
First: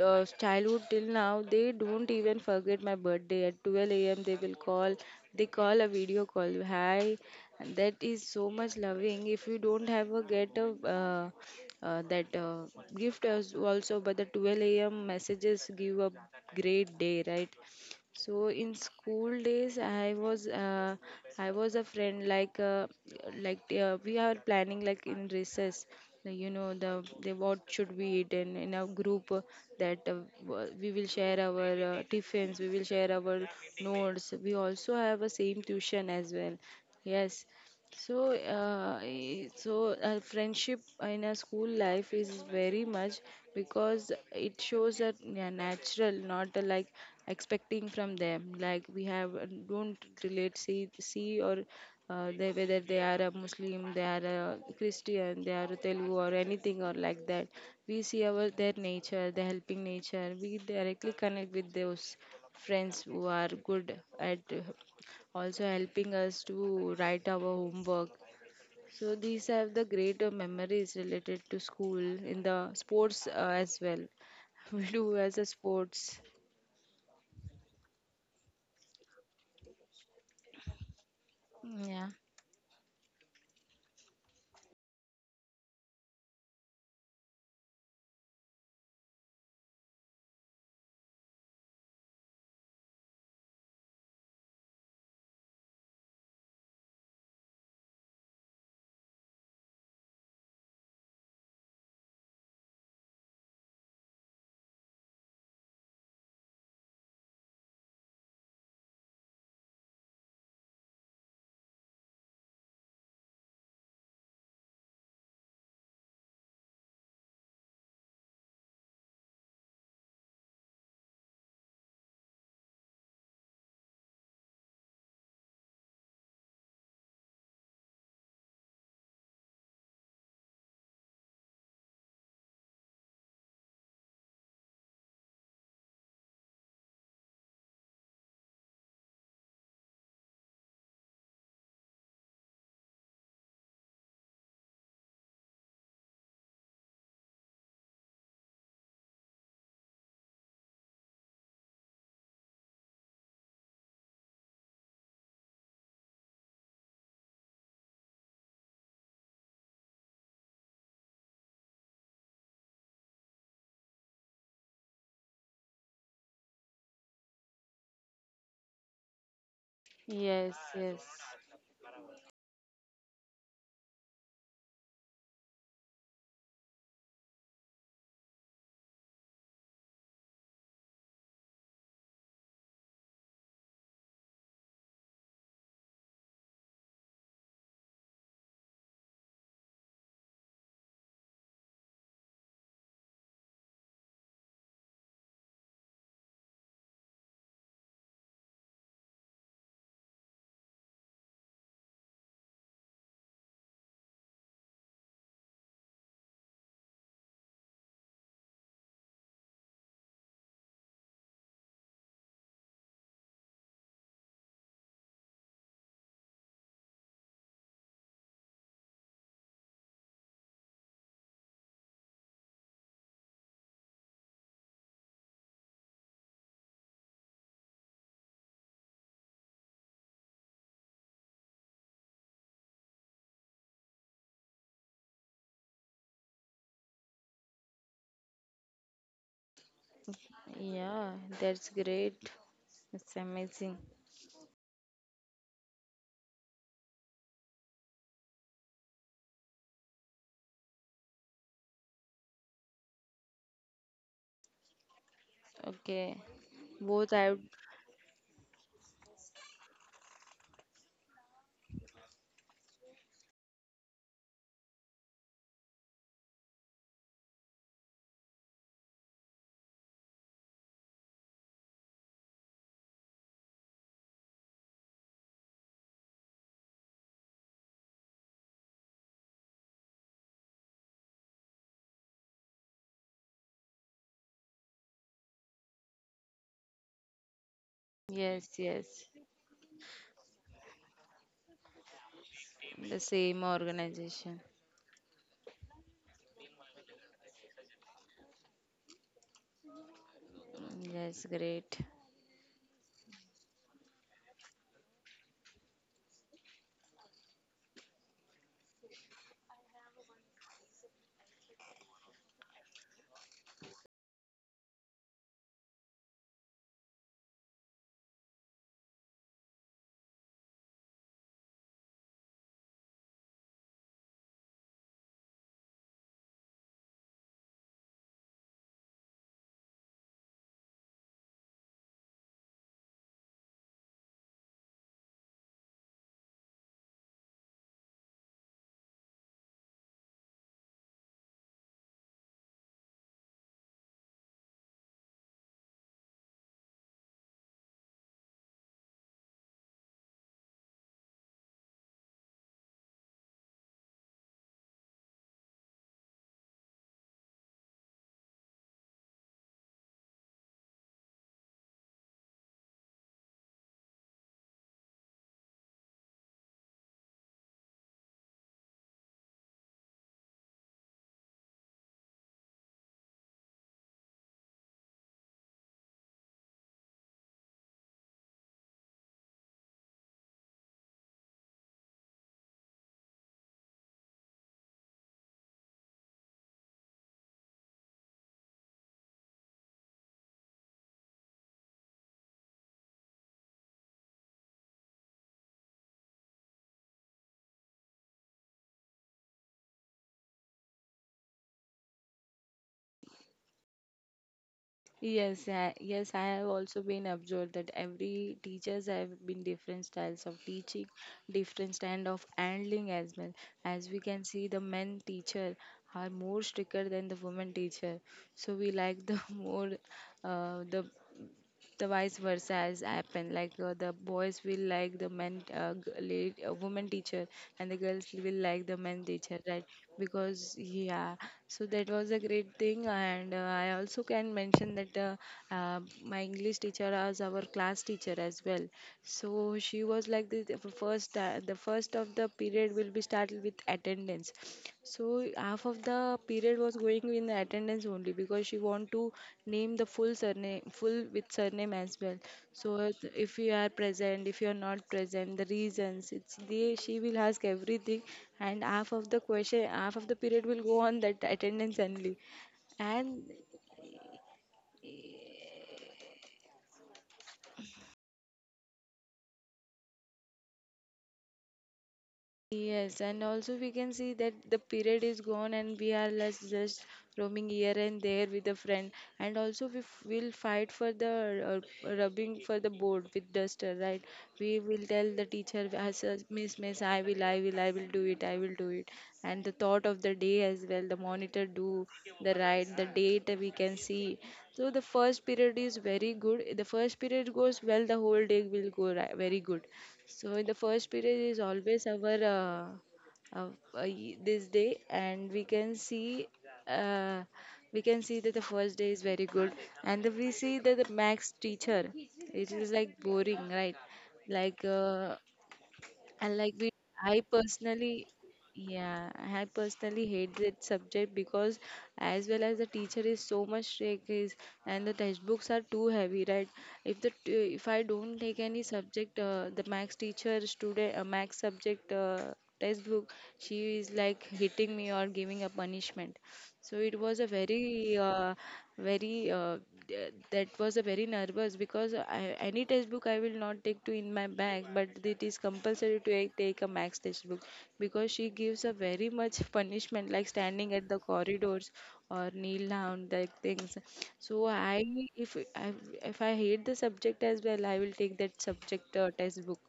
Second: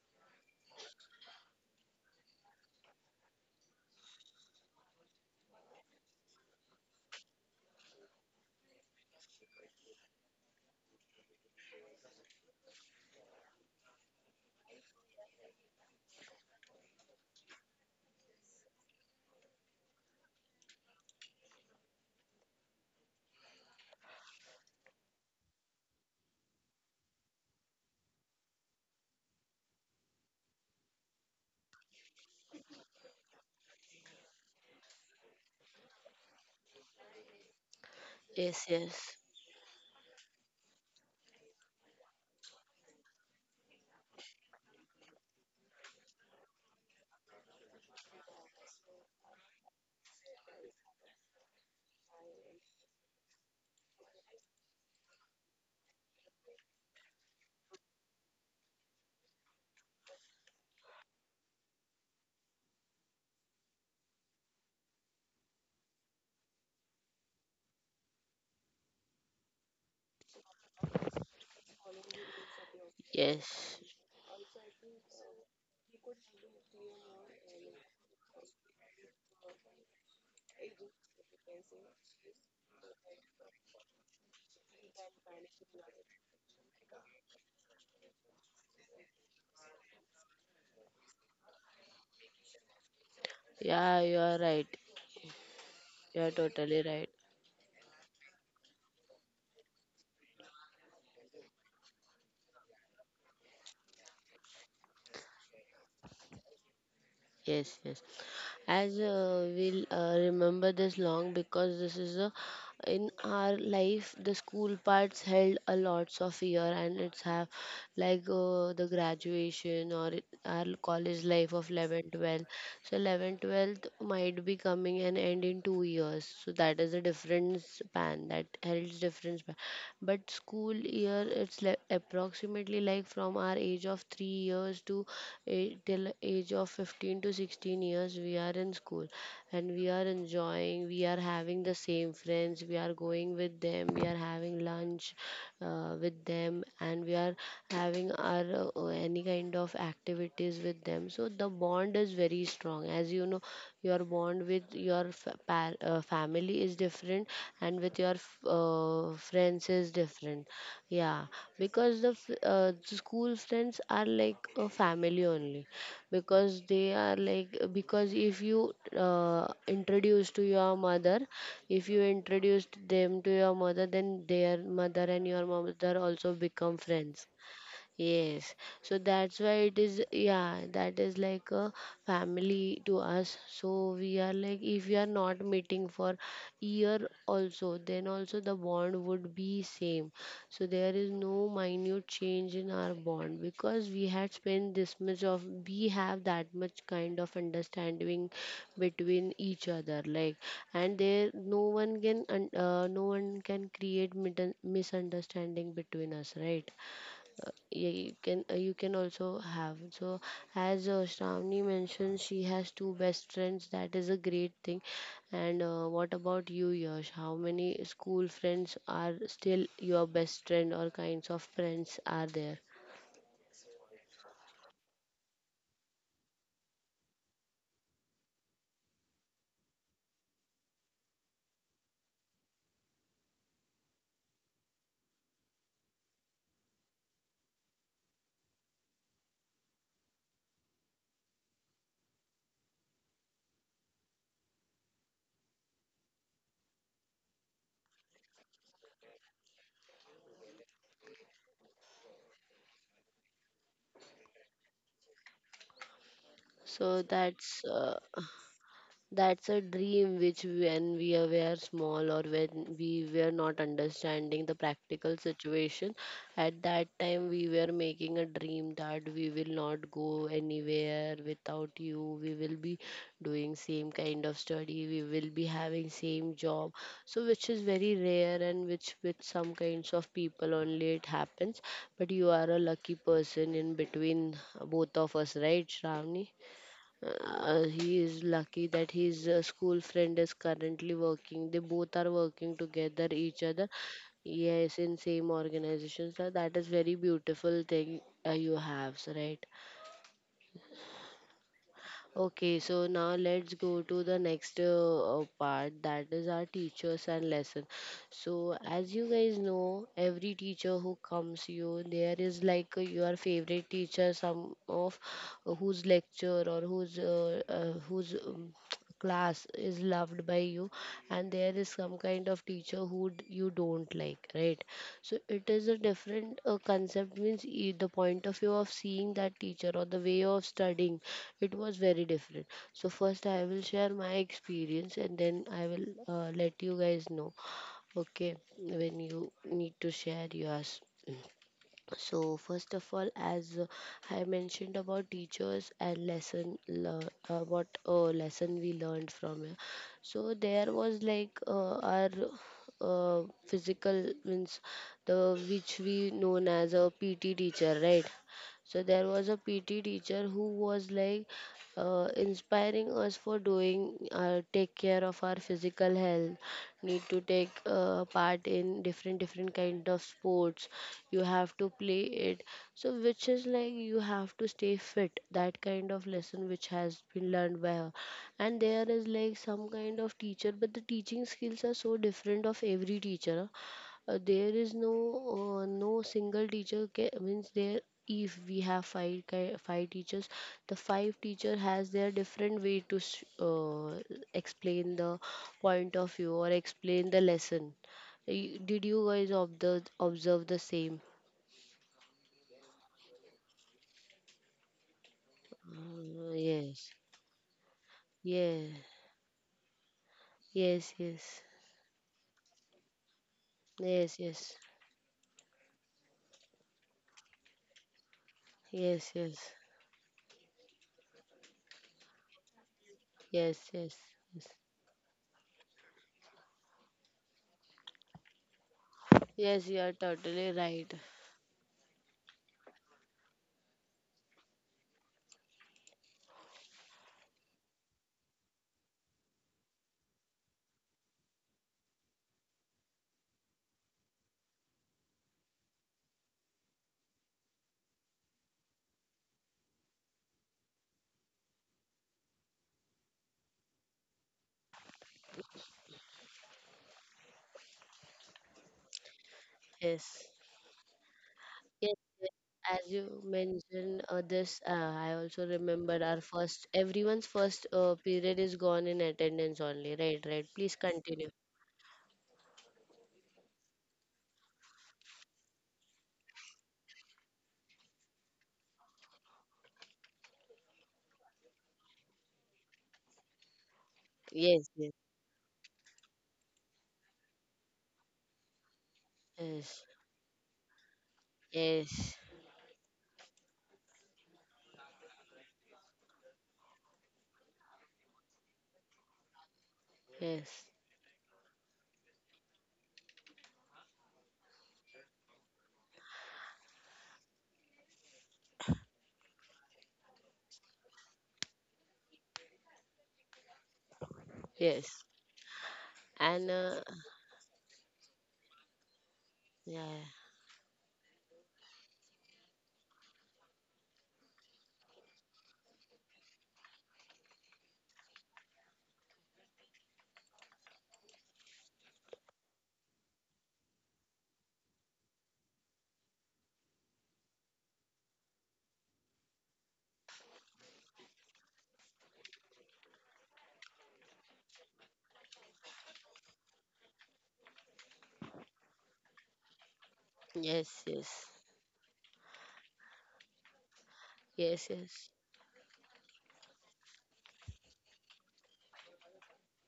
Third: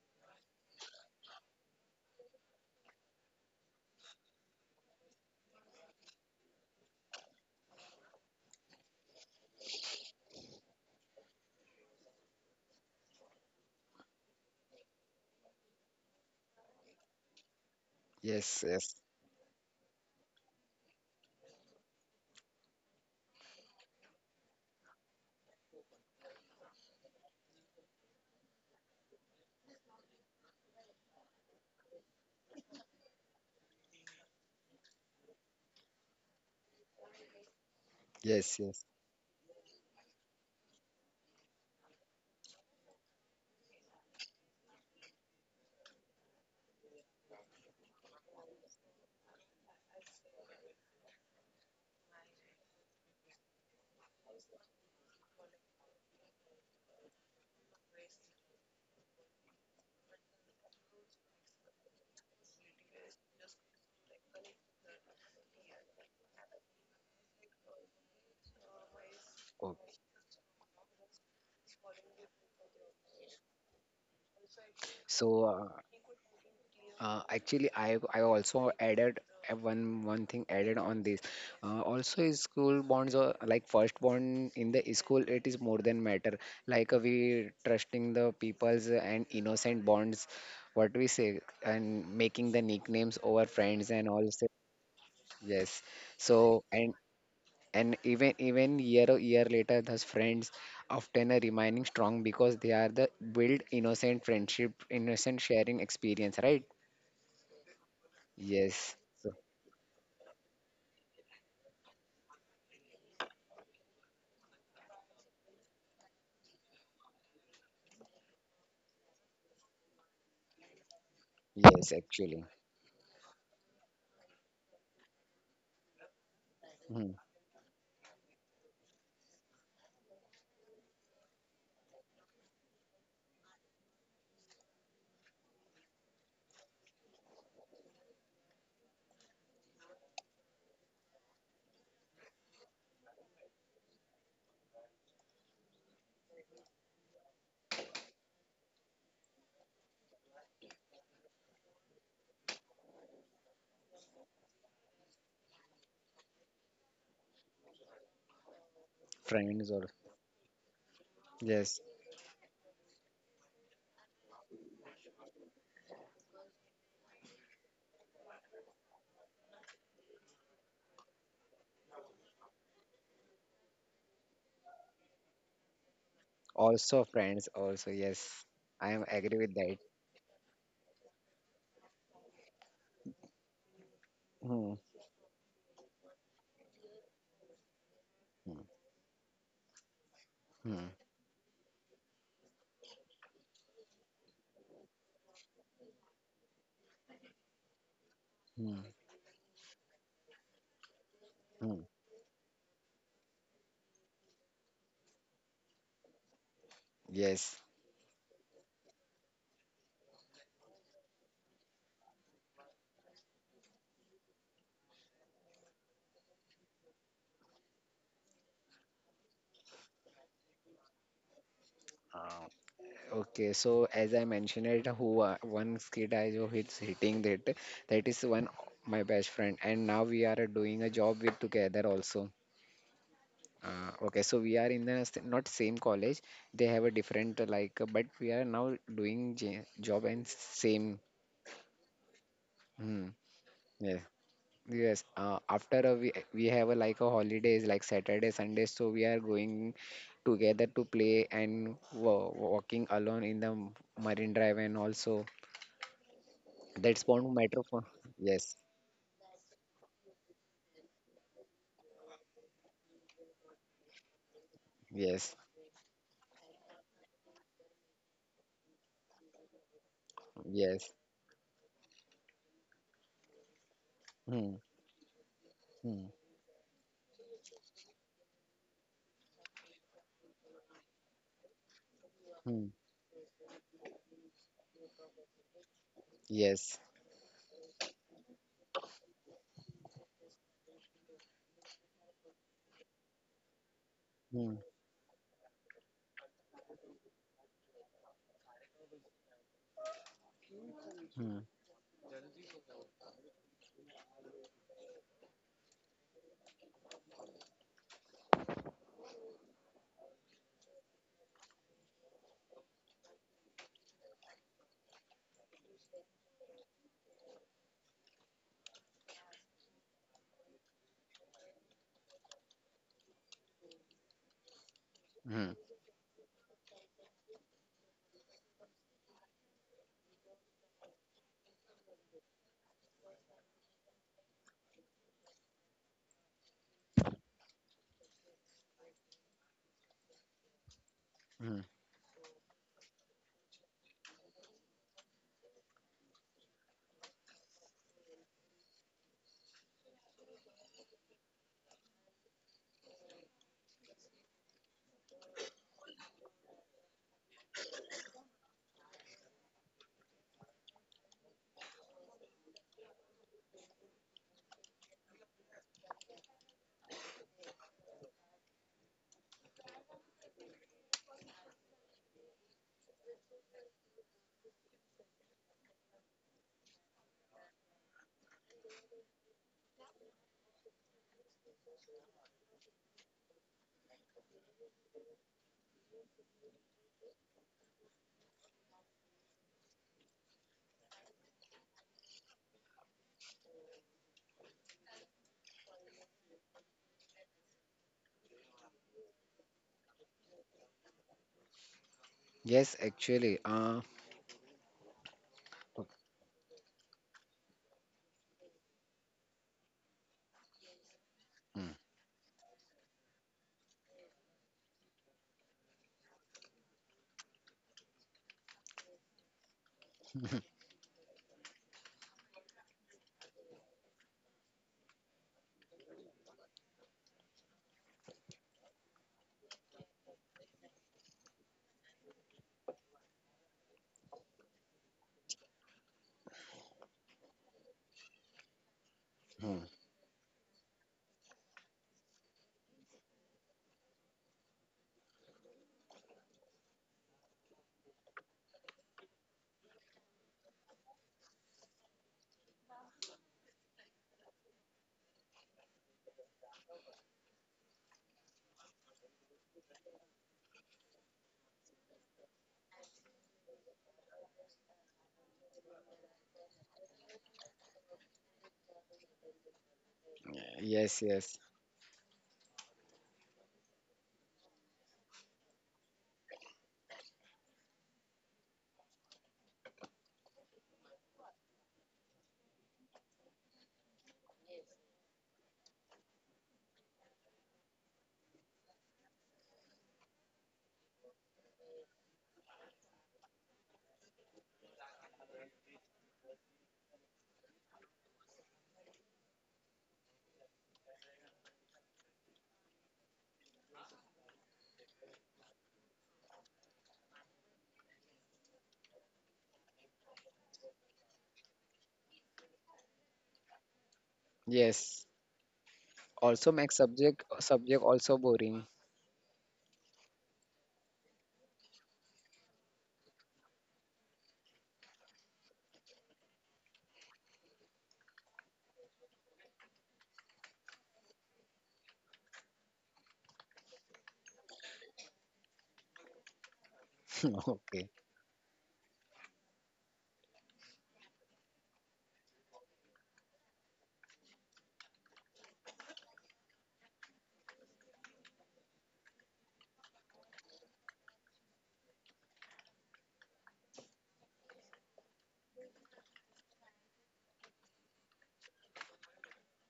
[SPEAKER 3] childhood till now, they don't even forget my birthday. At 12 a.m., they will call. They call a video call. Hi, and that is so much loving. If you don't have a get a, that, gift as also, but the 12 a.m. messages give a great day, right? So
[SPEAKER 2] Yes,
[SPEAKER 3] in
[SPEAKER 2] yes,
[SPEAKER 3] school days, I was, I was a friend like, like, we are planning like in recess, like, you know the what should we eat, and in a group, that, we will share our, tiffins, we will share our notes. We also have a same tuition as well. Yes, so,
[SPEAKER 2] yes,
[SPEAKER 1] Yes,
[SPEAKER 2] yes,
[SPEAKER 1] yes,
[SPEAKER 3] so, friendship in a school life is very much, because it shows that, yeah, natural, not, like expecting from them. Like we have, don't relate see see or, they, whether they are a Muslim, they are a Christian, they are a Telugu or anything or like that. We see our their nature, the helping nature. We directly connect with those friends who are good at, also helping us to write our homework. So these are the
[SPEAKER 2] okay.
[SPEAKER 3] great memories related to school in the sports, as
[SPEAKER 1] yes.
[SPEAKER 3] well. We do as
[SPEAKER 2] So
[SPEAKER 3] a sports.
[SPEAKER 2] Actually, I also added one thing added on this.
[SPEAKER 3] Yeah.
[SPEAKER 2] Also, is school bonds are like first bond in the school. It is more than matter. Like we trusting the people's and innocent bonds. What we say and making the nicknames over friends
[SPEAKER 1] Yeah,
[SPEAKER 2] and
[SPEAKER 1] you
[SPEAKER 2] all.
[SPEAKER 1] are right.
[SPEAKER 2] Yes.
[SPEAKER 1] You are
[SPEAKER 2] So
[SPEAKER 1] totally right.
[SPEAKER 2] and even even year or year later, those friends often are remaining strong because they are the build innocent friendship, innocent sharing experience, right?
[SPEAKER 1] Yes, yes.
[SPEAKER 2] Yes.
[SPEAKER 1] As we'll remember this long, because this is a in our life the school parts held a lots of year, and it's have like the graduation, or it, our college life of
[SPEAKER 2] Yes,
[SPEAKER 1] 11
[SPEAKER 2] actually.
[SPEAKER 1] 12. So 11 12th might be coming and end in 2 years, so that is a
[SPEAKER 2] Mhm.
[SPEAKER 1] different span that holds different span. But school year it's like approximately like from our age of 3 years to a, till age of 15 to 16 years, we are in school, and we are enjoying, we are having the same friends, we are going with them, we are having lunch with them, and we are having our any kind of activities with them. So the bond is very strong. As you know, your bond with your fa- par- family is different, and with your f-
[SPEAKER 2] Friends
[SPEAKER 1] friends
[SPEAKER 2] or
[SPEAKER 1] is different. Yeah,
[SPEAKER 2] yes,
[SPEAKER 1] because the school friends are like a family only, because they are like, because if you introduce to
[SPEAKER 3] Yes,
[SPEAKER 1] your
[SPEAKER 3] yes.
[SPEAKER 1] mother, if you introduced them to your mother, then their mother and your mother also become
[SPEAKER 2] also
[SPEAKER 1] friends.
[SPEAKER 2] friends also yes.
[SPEAKER 1] Yes,
[SPEAKER 2] I
[SPEAKER 1] so
[SPEAKER 2] am agree
[SPEAKER 1] that's
[SPEAKER 2] with
[SPEAKER 1] why
[SPEAKER 2] that.
[SPEAKER 1] it is, yeah, that is like a family to us. So we are like,
[SPEAKER 2] Mhm.
[SPEAKER 1] if we are not meeting for year also, then also the
[SPEAKER 2] Mhm.
[SPEAKER 1] bond would be same. So
[SPEAKER 2] Mhm.
[SPEAKER 1] there is no minute change in our bond, because we had spent this much of, we have that much kind of understanding
[SPEAKER 2] Mhm.
[SPEAKER 1] between each other, like, and there no
[SPEAKER 2] Mhm.
[SPEAKER 1] one can, no one can create misunderstanding between us, right?
[SPEAKER 2] Yes.
[SPEAKER 1] Yeah, you can also have. So as Shravani mentioned, she has two best friends, that is a great thing. And what about you, Yash? How many school friends are still your best friend, or kinds of friends are
[SPEAKER 2] Uh,
[SPEAKER 1] there?
[SPEAKER 2] okay. So as I mentioned it, who are, one kid I who is hitting that that is one my best friend, and now we are doing a job with together also. Okay, so we are in the not same college. They have a different like, but we are now doing j job and same.
[SPEAKER 3] Yeah, that's great.
[SPEAKER 2] Hmm.
[SPEAKER 3] It's amazing.
[SPEAKER 2] Yes. Yes, after a, we have a like a holidays like Saturday, Sunday, so we are going together to play and walking alone in the Marine Drive and also
[SPEAKER 3] Okay.
[SPEAKER 2] that's
[SPEAKER 1] So
[SPEAKER 3] Both I
[SPEAKER 2] one
[SPEAKER 3] would.
[SPEAKER 2] matter for yes,
[SPEAKER 1] that's a dream, which when we were small, or when we were not understanding the practical
[SPEAKER 2] yes,
[SPEAKER 1] situation, at that time we were making a dream that we will not go
[SPEAKER 2] yes,
[SPEAKER 1] anywhere without you. We will be doing same kind of
[SPEAKER 2] hmm,
[SPEAKER 1] study. We will be having
[SPEAKER 2] hmm,
[SPEAKER 1] same job. So which is very rare, and which with some kinds of people only it happens. But you are a
[SPEAKER 2] hmm,
[SPEAKER 1] lucky person in between both of us, right, Shravani?
[SPEAKER 2] yes,
[SPEAKER 1] He is
[SPEAKER 3] Yes,
[SPEAKER 1] lucky that
[SPEAKER 3] yes.
[SPEAKER 1] his school friend is currently working. They both are working
[SPEAKER 3] The
[SPEAKER 1] together,
[SPEAKER 3] same
[SPEAKER 1] each other.
[SPEAKER 3] organization.
[SPEAKER 2] hmm,
[SPEAKER 1] Yes, in same organization. So that is very beautiful thing you have, so right?
[SPEAKER 3] That's
[SPEAKER 2] hmm,
[SPEAKER 3] great.
[SPEAKER 1] Okay, so now let's go to the next part. That is our teachers and lesson. So as you guys know, every teacher who comes you, there is like your favorite teacher, some of whose lecture, or whose class is loved by you, and there is some kind of teacher who you don't like, right? So it
[SPEAKER 2] hmm,
[SPEAKER 1] is a different concept, means, the point of view of seeing that teacher, or the way of studying, it was very different. So first I will share my experience, and then I will let you guys know okay when you need to share yours.
[SPEAKER 2] hmm.
[SPEAKER 1] So first of all, as I mentioned about teachers and lesson, what lesson we learned from it. So there was like our physical means, the which we known as a PT teacher, right? So there was a PT teacher who was like inspiring us for doing take care of our physical health, need to take part in different kind of sports, you have to play it, so which is like you have to stay fit, that kind of lesson which has been learned by her. And there is like some kind of teacher, but the teaching skills are so different of every teacher. There is no single teacher means there, if we have five teachers, the five teacher has their different way to explain the point of view, or explain the lesson. Did you guys observe the same?
[SPEAKER 2] Yes, actually,
[SPEAKER 3] Yes, I
[SPEAKER 1] Mm.
[SPEAKER 3] have also
[SPEAKER 1] Yes.
[SPEAKER 3] been observed that every
[SPEAKER 1] Yeah.
[SPEAKER 3] teachers have been different styles of teaching,
[SPEAKER 1] Yes, yes,
[SPEAKER 2] hmm,
[SPEAKER 3] different stand of handling as well. As we
[SPEAKER 1] yes,
[SPEAKER 3] can see,
[SPEAKER 1] yes,
[SPEAKER 3] the men teacher are more stricter than the women teacher. So we like
[SPEAKER 1] yes,
[SPEAKER 3] the
[SPEAKER 1] yes,
[SPEAKER 3] more, uh, the the vice versa has happened, like,
[SPEAKER 1] yes,
[SPEAKER 3] the
[SPEAKER 1] yes,
[SPEAKER 3] boys
[SPEAKER 1] yes.
[SPEAKER 3] will like the men, woman teacher, and the girls will like the men teacher, right?
[SPEAKER 1] Yes, you are totally
[SPEAKER 3] Because
[SPEAKER 1] right.
[SPEAKER 3] yeah, so that was a great thing. And I also can mention that, my English teacher was our class teacher as well. So
[SPEAKER 2] hmm.
[SPEAKER 3] she was like the first, the first of the period will be started with attendance. So half of the period was going in the attendance only because she want to name the full surname, full with surname as well. So if you are present, if you are not present, the reasons it's the she will ask everything, and half of the question, half of the
[SPEAKER 1] Yes,
[SPEAKER 3] period will go on that attendance
[SPEAKER 1] yes.
[SPEAKER 3] only.
[SPEAKER 1] Yes. As
[SPEAKER 3] And
[SPEAKER 1] you mentioned, this, I also remember our first, everyone's first period is gone in attendance only. Right, right. Please
[SPEAKER 2] Yes,
[SPEAKER 1] continue.
[SPEAKER 2] yes,
[SPEAKER 3] Yes, and also we can see that the period is gone and we are less just roaming here and there with a friend. And also we will fight for the rubbing for the board with duster, right? We
[SPEAKER 1] Yes,
[SPEAKER 3] will
[SPEAKER 1] yes,
[SPEAKER 3] tell the teacher, as, a miss, miss, I will, I will, I will do it, I will do it. And the
[SPEAKER 1] yes,
[SPEAKER 3] thought of the day as well, the monitor do
[SPEAKER 1] yes,
[SPEAKER 3] the date we can see. So the first period is very good. The first period goes well, the whole day will go ri very good. So in the
[SPEAKER 1] yes,
[SPEAKER 3] first period is always our this day, and uh, we can see that the first day is very good, and then we see that the max teacher it is like boring, right? Like
[SPEAKER 2] yes.
[SPEAKER 1] yes.
[SPEAKER 3] and
[SPEAKER 1] And
[SPEAKER 2] Also,
[SPEAKER 3] like we
[SPEAKER 2] make
[SPEAKER 3] i
[SPEAKER 2] subject subject
[SPEAKER 3] personally
[SPEAKER 2] also boring.
[SPEAKER 3] yeah i
[SPEAKER 1] yeah,
[SPEAKER 3] personally hate that subject, because as well as the teacher is so much strict is, and the textbooks are too heavy, right? If the t- if I don't take any subject, the max teacher student, max subject textbook, she is like hitting me or giving a punishment. So it was a
[SPEAKER 2] Okay,
[SPEAKER 3] very, very, th- that was a very nervous because any textbook I will not take to in my bag, but it is compulsory to take a max textbook, because she gives a very much punishment like standing
[SPEAKER 1] yes,
[SPEAKER 3] at the
[SPEAKER 1] yes,
[SPEAKER 3] corridors or kneel down, like things. So
[SPEAKER 1] yes,
[SPEAKER 3] I,
[SPEAKER 1] yes.
[SPEAKER 3] if I, if I hate the subject as well, I will take that subject textbook.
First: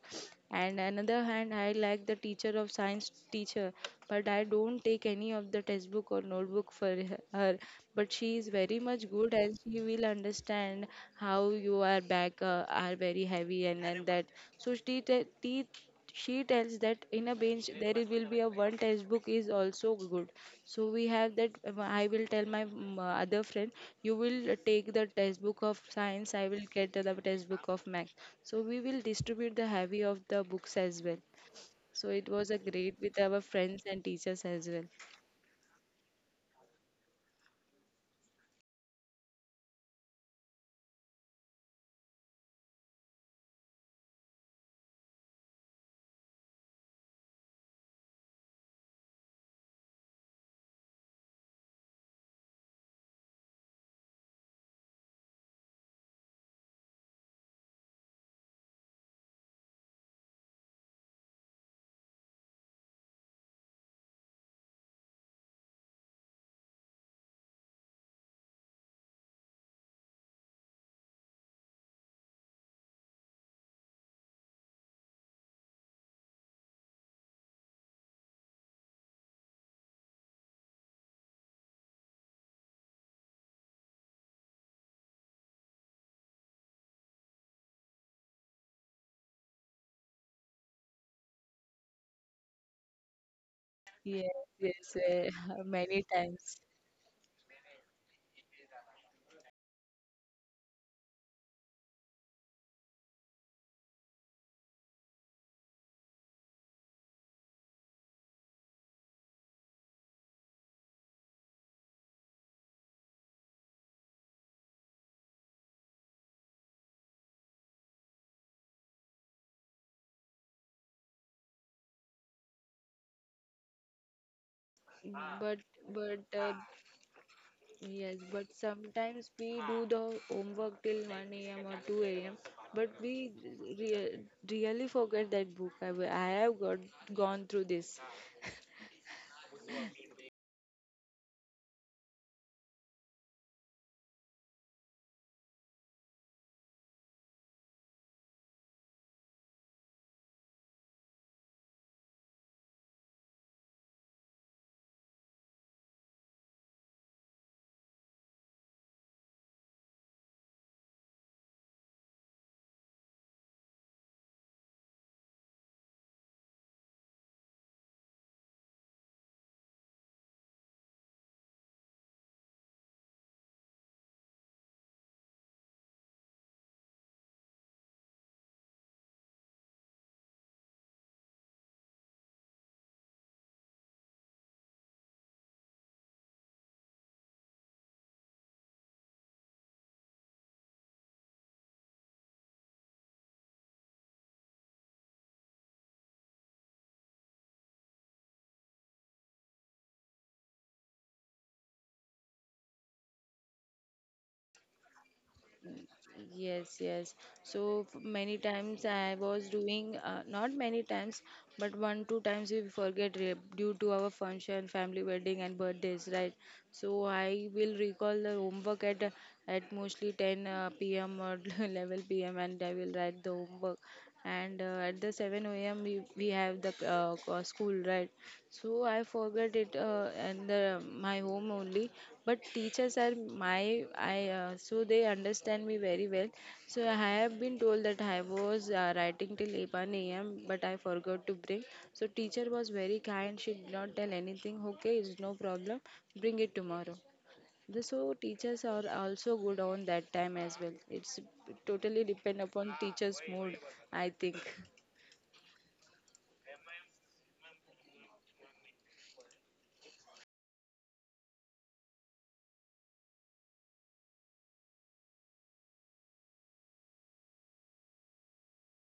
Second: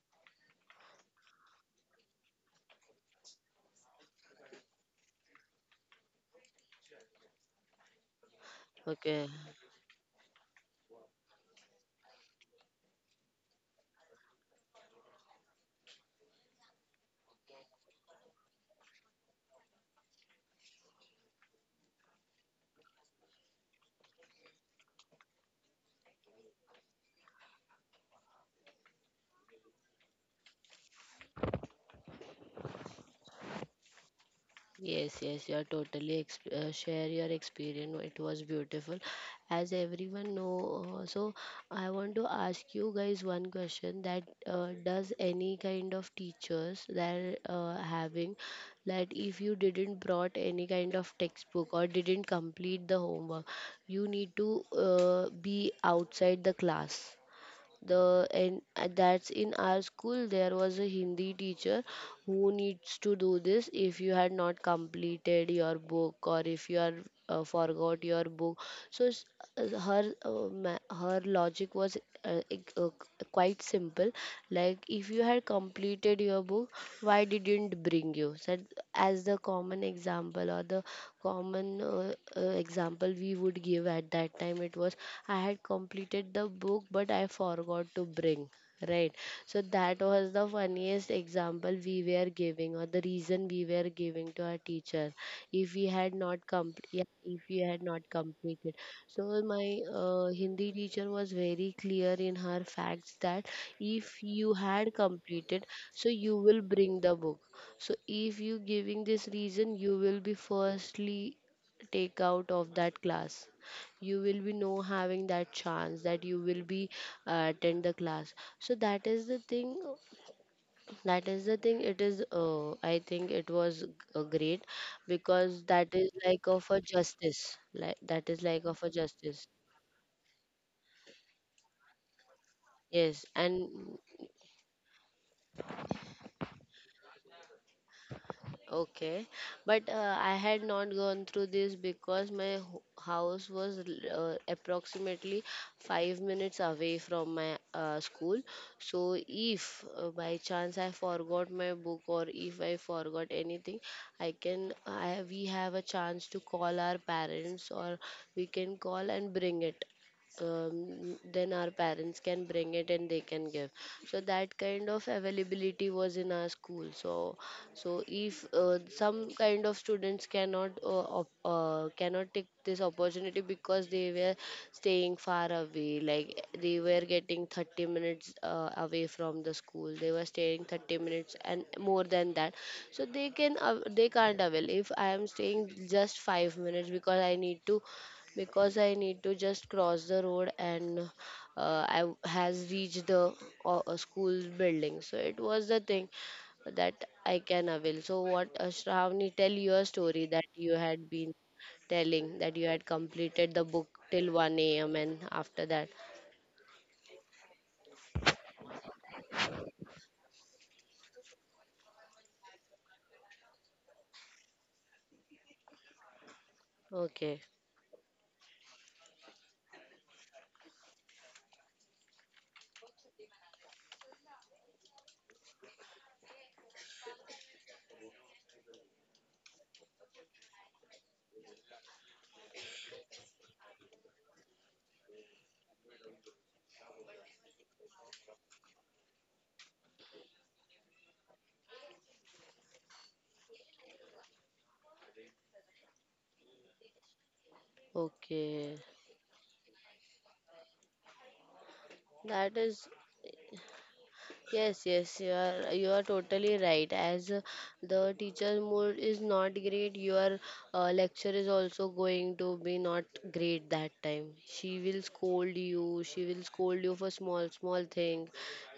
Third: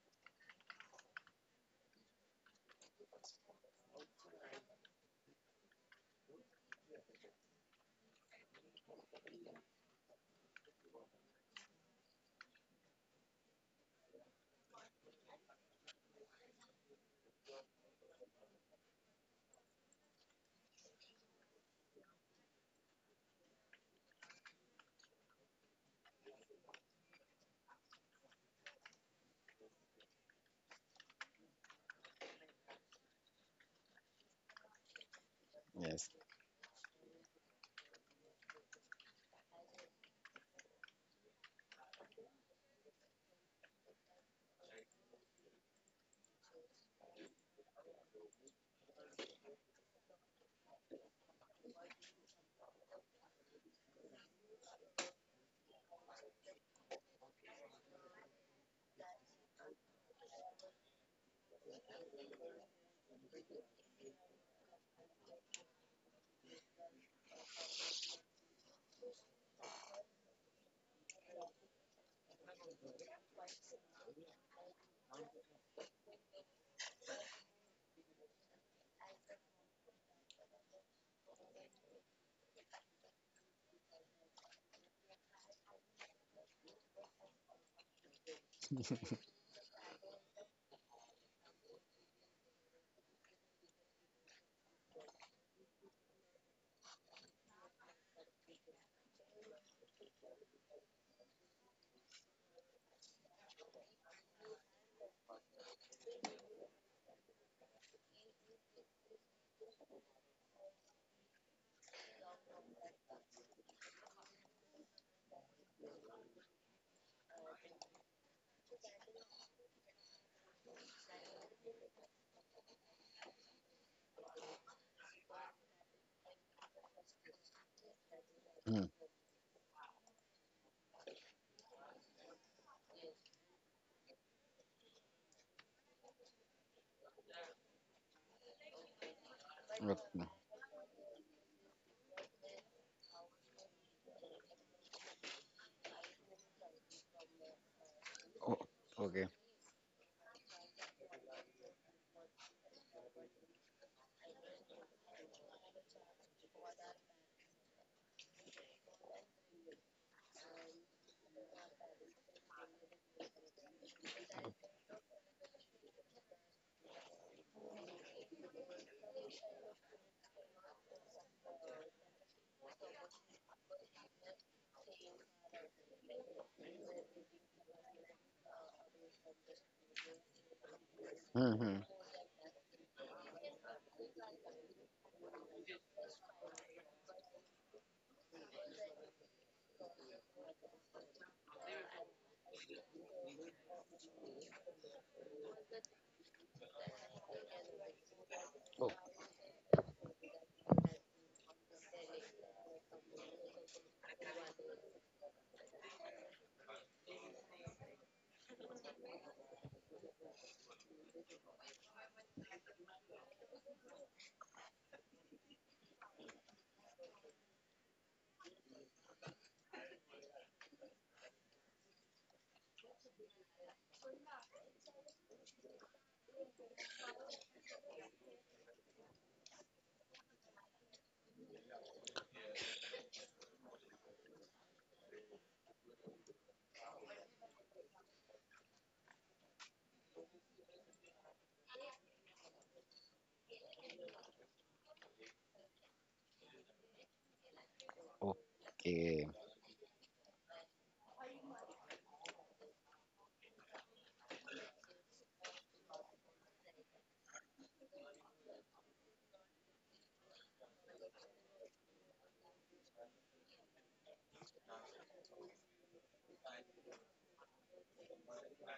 [SPEAKER 3] And another hand, I like the teacher of science teacher, but I don't take any of the textbook or notebook for her. But she is very much
[SPEAKER 1] Okay.
[SPEAKER 3] good, and she will understand how you are back, are very heavy, and that, so she te- teach she tells that in a bench there will be a one textbook is also good. So we have that, I will tell my other friend, you will, take the textbook of science, I will get the textbook of math, so we will distribute the heavy of the books as well. So it was a great with our friends and teachers as well.
[SPEAKER 1] Yes, yes, you are
[SPEAKER 2] yes.
[SPEAKER 1] totally share your experience. It was beautiful, as everyone know. So I want to ask you guys one question: that does any kind of teachers that having, that if you didn't brought any kind of textbook or didn't complete the homework, you need to be outside the class. The and That's in our school, there was a Hindi teacher who needs to do this if you had not completed your book, or if you are forgot your book. So her logic was uh, ex- uh, quite simple. Like, if you had completed your book, why didn't bring, you said, as the common example, or the common example we would give at that time, it was, I had completed the book, but I forgot to bring, right? So that was the funniest example we were giving, or the reason we were giving
[SPEAKER 3] Yes,
[SPEAKER 1] to our
[SPEAKER 3] yes,
[SPEAKER 1] teacher, if we
[SPEAKER 3] many
[SPEAKER 1] had
[SPEAKER 3] times.
[SPEAKER 1] not complete, yeah, if we had not completed. So my Hindi teacher was very clear in her facts that if you had completed, so you will bring the book. So if you giving this reason, you will be firstly take out of that class, you will be no having that chance that you will be attend the class. So that is the thing, it is, I think it was great,
[SPEAKER 3] But
[SPEAKER 1] because that is
[SPEAKER 3] but
[SPEAKER 1] like of a justice, like
[SPEAKER 3] Yes,
[SPEAKER 1] that is
[SPEAKER 3] but
[SPEAKER 1] like
[SPEAKER 2] Hmm.
[SPEAKER 1] of a
[SPEAKER 3] sometimes
[SPEAKER 1] justice
[SPEAKER 3] we do the homework till 1 a.m. or 2 a.m. But we
[SPEAKER 1] Yes, and
[SPEAKER 3] re- really forget that book. I have got gone through this.
[SPEAKER 1] okay, but
[SPEAKER 2] Okay.
[SPEAKER 1] I had not gone through this, because my house was approximately 5 minutes away from my school.
[SPEAKER 2] Oh,
[SPEAKER 1] So,
[SPEAKER 2] okay.
[SPEAKER 1] if by chance I forgot my book, or if I forgot anything, I can I we have a chance to call our parents, or we can call and bring it. Then our parents can bring it and they can give. So that kind of availability was in our school. So if some kind of students cannot take this opportunity, because they were staying far away, like they were getting 30 minutes away from the school, they were staying 30 minutes and
[SPEAKER 2] Mm-hmm.
[SPEAKER 1] more than that. So they can't avail. If I am staying just 5 minutes, because I need to just cross the road, and I has reached the school building. So it was the thing that I can avail. So, what
[SPEAKER 2] Oh,
[SPEAKER 1] Shravani, tell your story that you had been telling that you had completed the book till 1 a.m. and after that.
[SPEAKER 3] Yes, yes. So many times I was doing, not many times, but one, two times we forget due to our function, family wedding, and birthdays, right? So
[SPEAKER 1] Okay,
[SPEAKER 3] I will recall the homework at mostly 10 p.m. or 11 p.m., and I will write the homework, and at the 7 a.m., we have the school, right. So I forget it, and my home only. But teachers are my I, so they understand me very well. So I have been told that I was writing till 11 a.m., but I forgot to bring. So teacher was very kind. She did not tell anything. Okay, it's no problem. Bring it tomorrow. The So teachers
[SPEAKER 1] okay,
[SPEAKER 3] are
[SPEAKER 2] okay.
[SPEAKER 3] also good on that time as well. It's totally depend
[SPEAKER 1] that
[SPEAKER 3] upon
[SPEAKER 1] is
[SPEAKER 3] teacher's mood, I think.
[SPEAKER 1] yes, yes, you are totally right. As the teacher's mood is not great, your lecture is also going to be not great that time. She will scold you. She will scold you for small small thing.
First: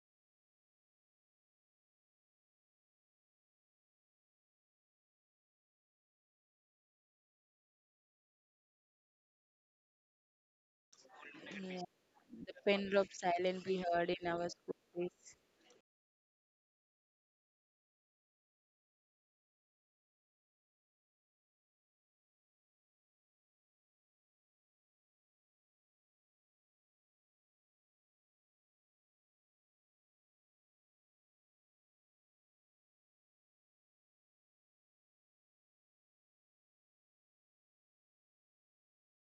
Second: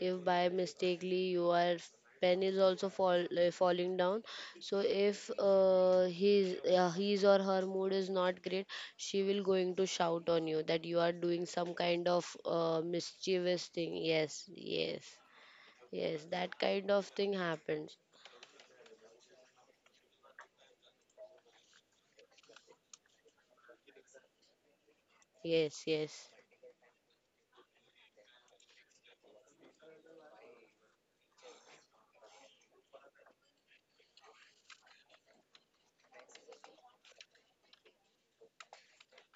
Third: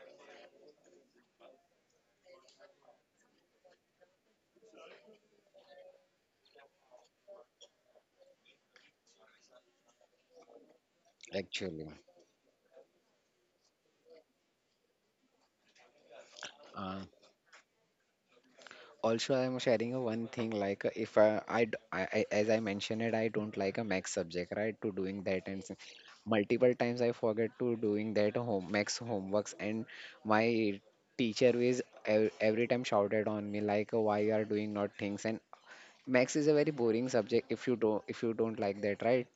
[SPEAKER 1] If by mistakenly your pen is also falling down, so if his or her mood is not great, she will going to shout on you that you are doing some
[SPEAKER 3] Yeah.
[SPEAKER 2] Actually,
[SPEAKER 1] kind of
[SPEAKER 3] The pen drop silent
[SPEAKER 1] mischievous
[SPEAKER 3] we
[SPEAKER 1] thing.
[SPEAKER 3] heard in
[SPEAKER 1] Yes,
[SPEAKER 3] our school
[SPEAKER 1] yes.
[SPEAKER 3] days.
[SPEAKER 1] Yes, that kind
[SPEAKER 2] uh,
[SPEAKER 1] of thing happens.
[SPEAKER 2] also I'm sharing a one thing like if I, I, d- I- as I mentioned it, I don't like a max subject, right? To doing that and
[SPEAKER 1] Yes, yes,
[SPEAKER 2] multiple times I forget to doing that home max homeworks and my teacher is every time shouted on me like why you are doing not things and max is a very boring subject if you don't like that, right?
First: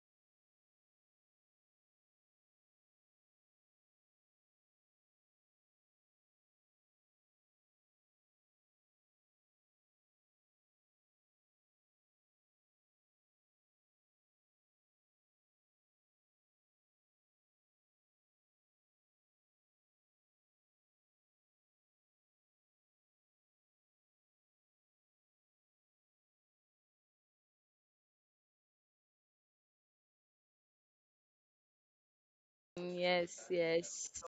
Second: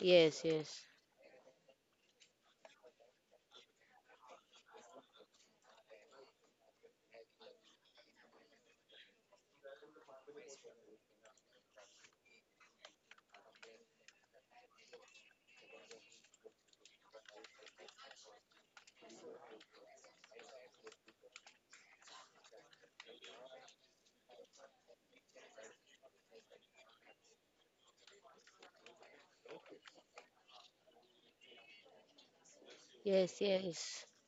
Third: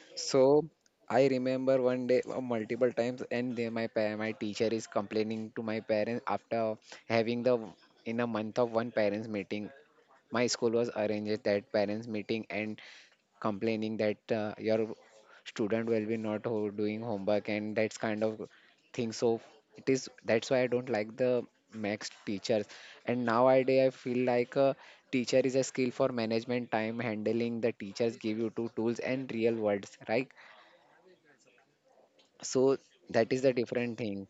[SPEAKER 1] yes,
[SPEAKER 2] So
[SPEAKER 1] yes,
[SPEAKER 2] I remember one day multiple times, and then my my teacher is complaining to my parents after having the in a month of one parents meeting. My school was arranged that parents meeting and complaining that your student will be not doing homework and that's kind of thing. So it is that's why I don't like the max teachers. And nowadays I feel like a teacher is a skill for management time handling. The teachers give you two tools and real words, right? So
[SPEAKER 3] Mm,
[SPEAKER 2] that is
[SPEAKER 1] yes,
[SPEAKER 3] yes,
[SPEAKER 2] the different
[SPEAKER 1] yes,
[SPEAKER 3] yes.
[SPEAKER 2] thing.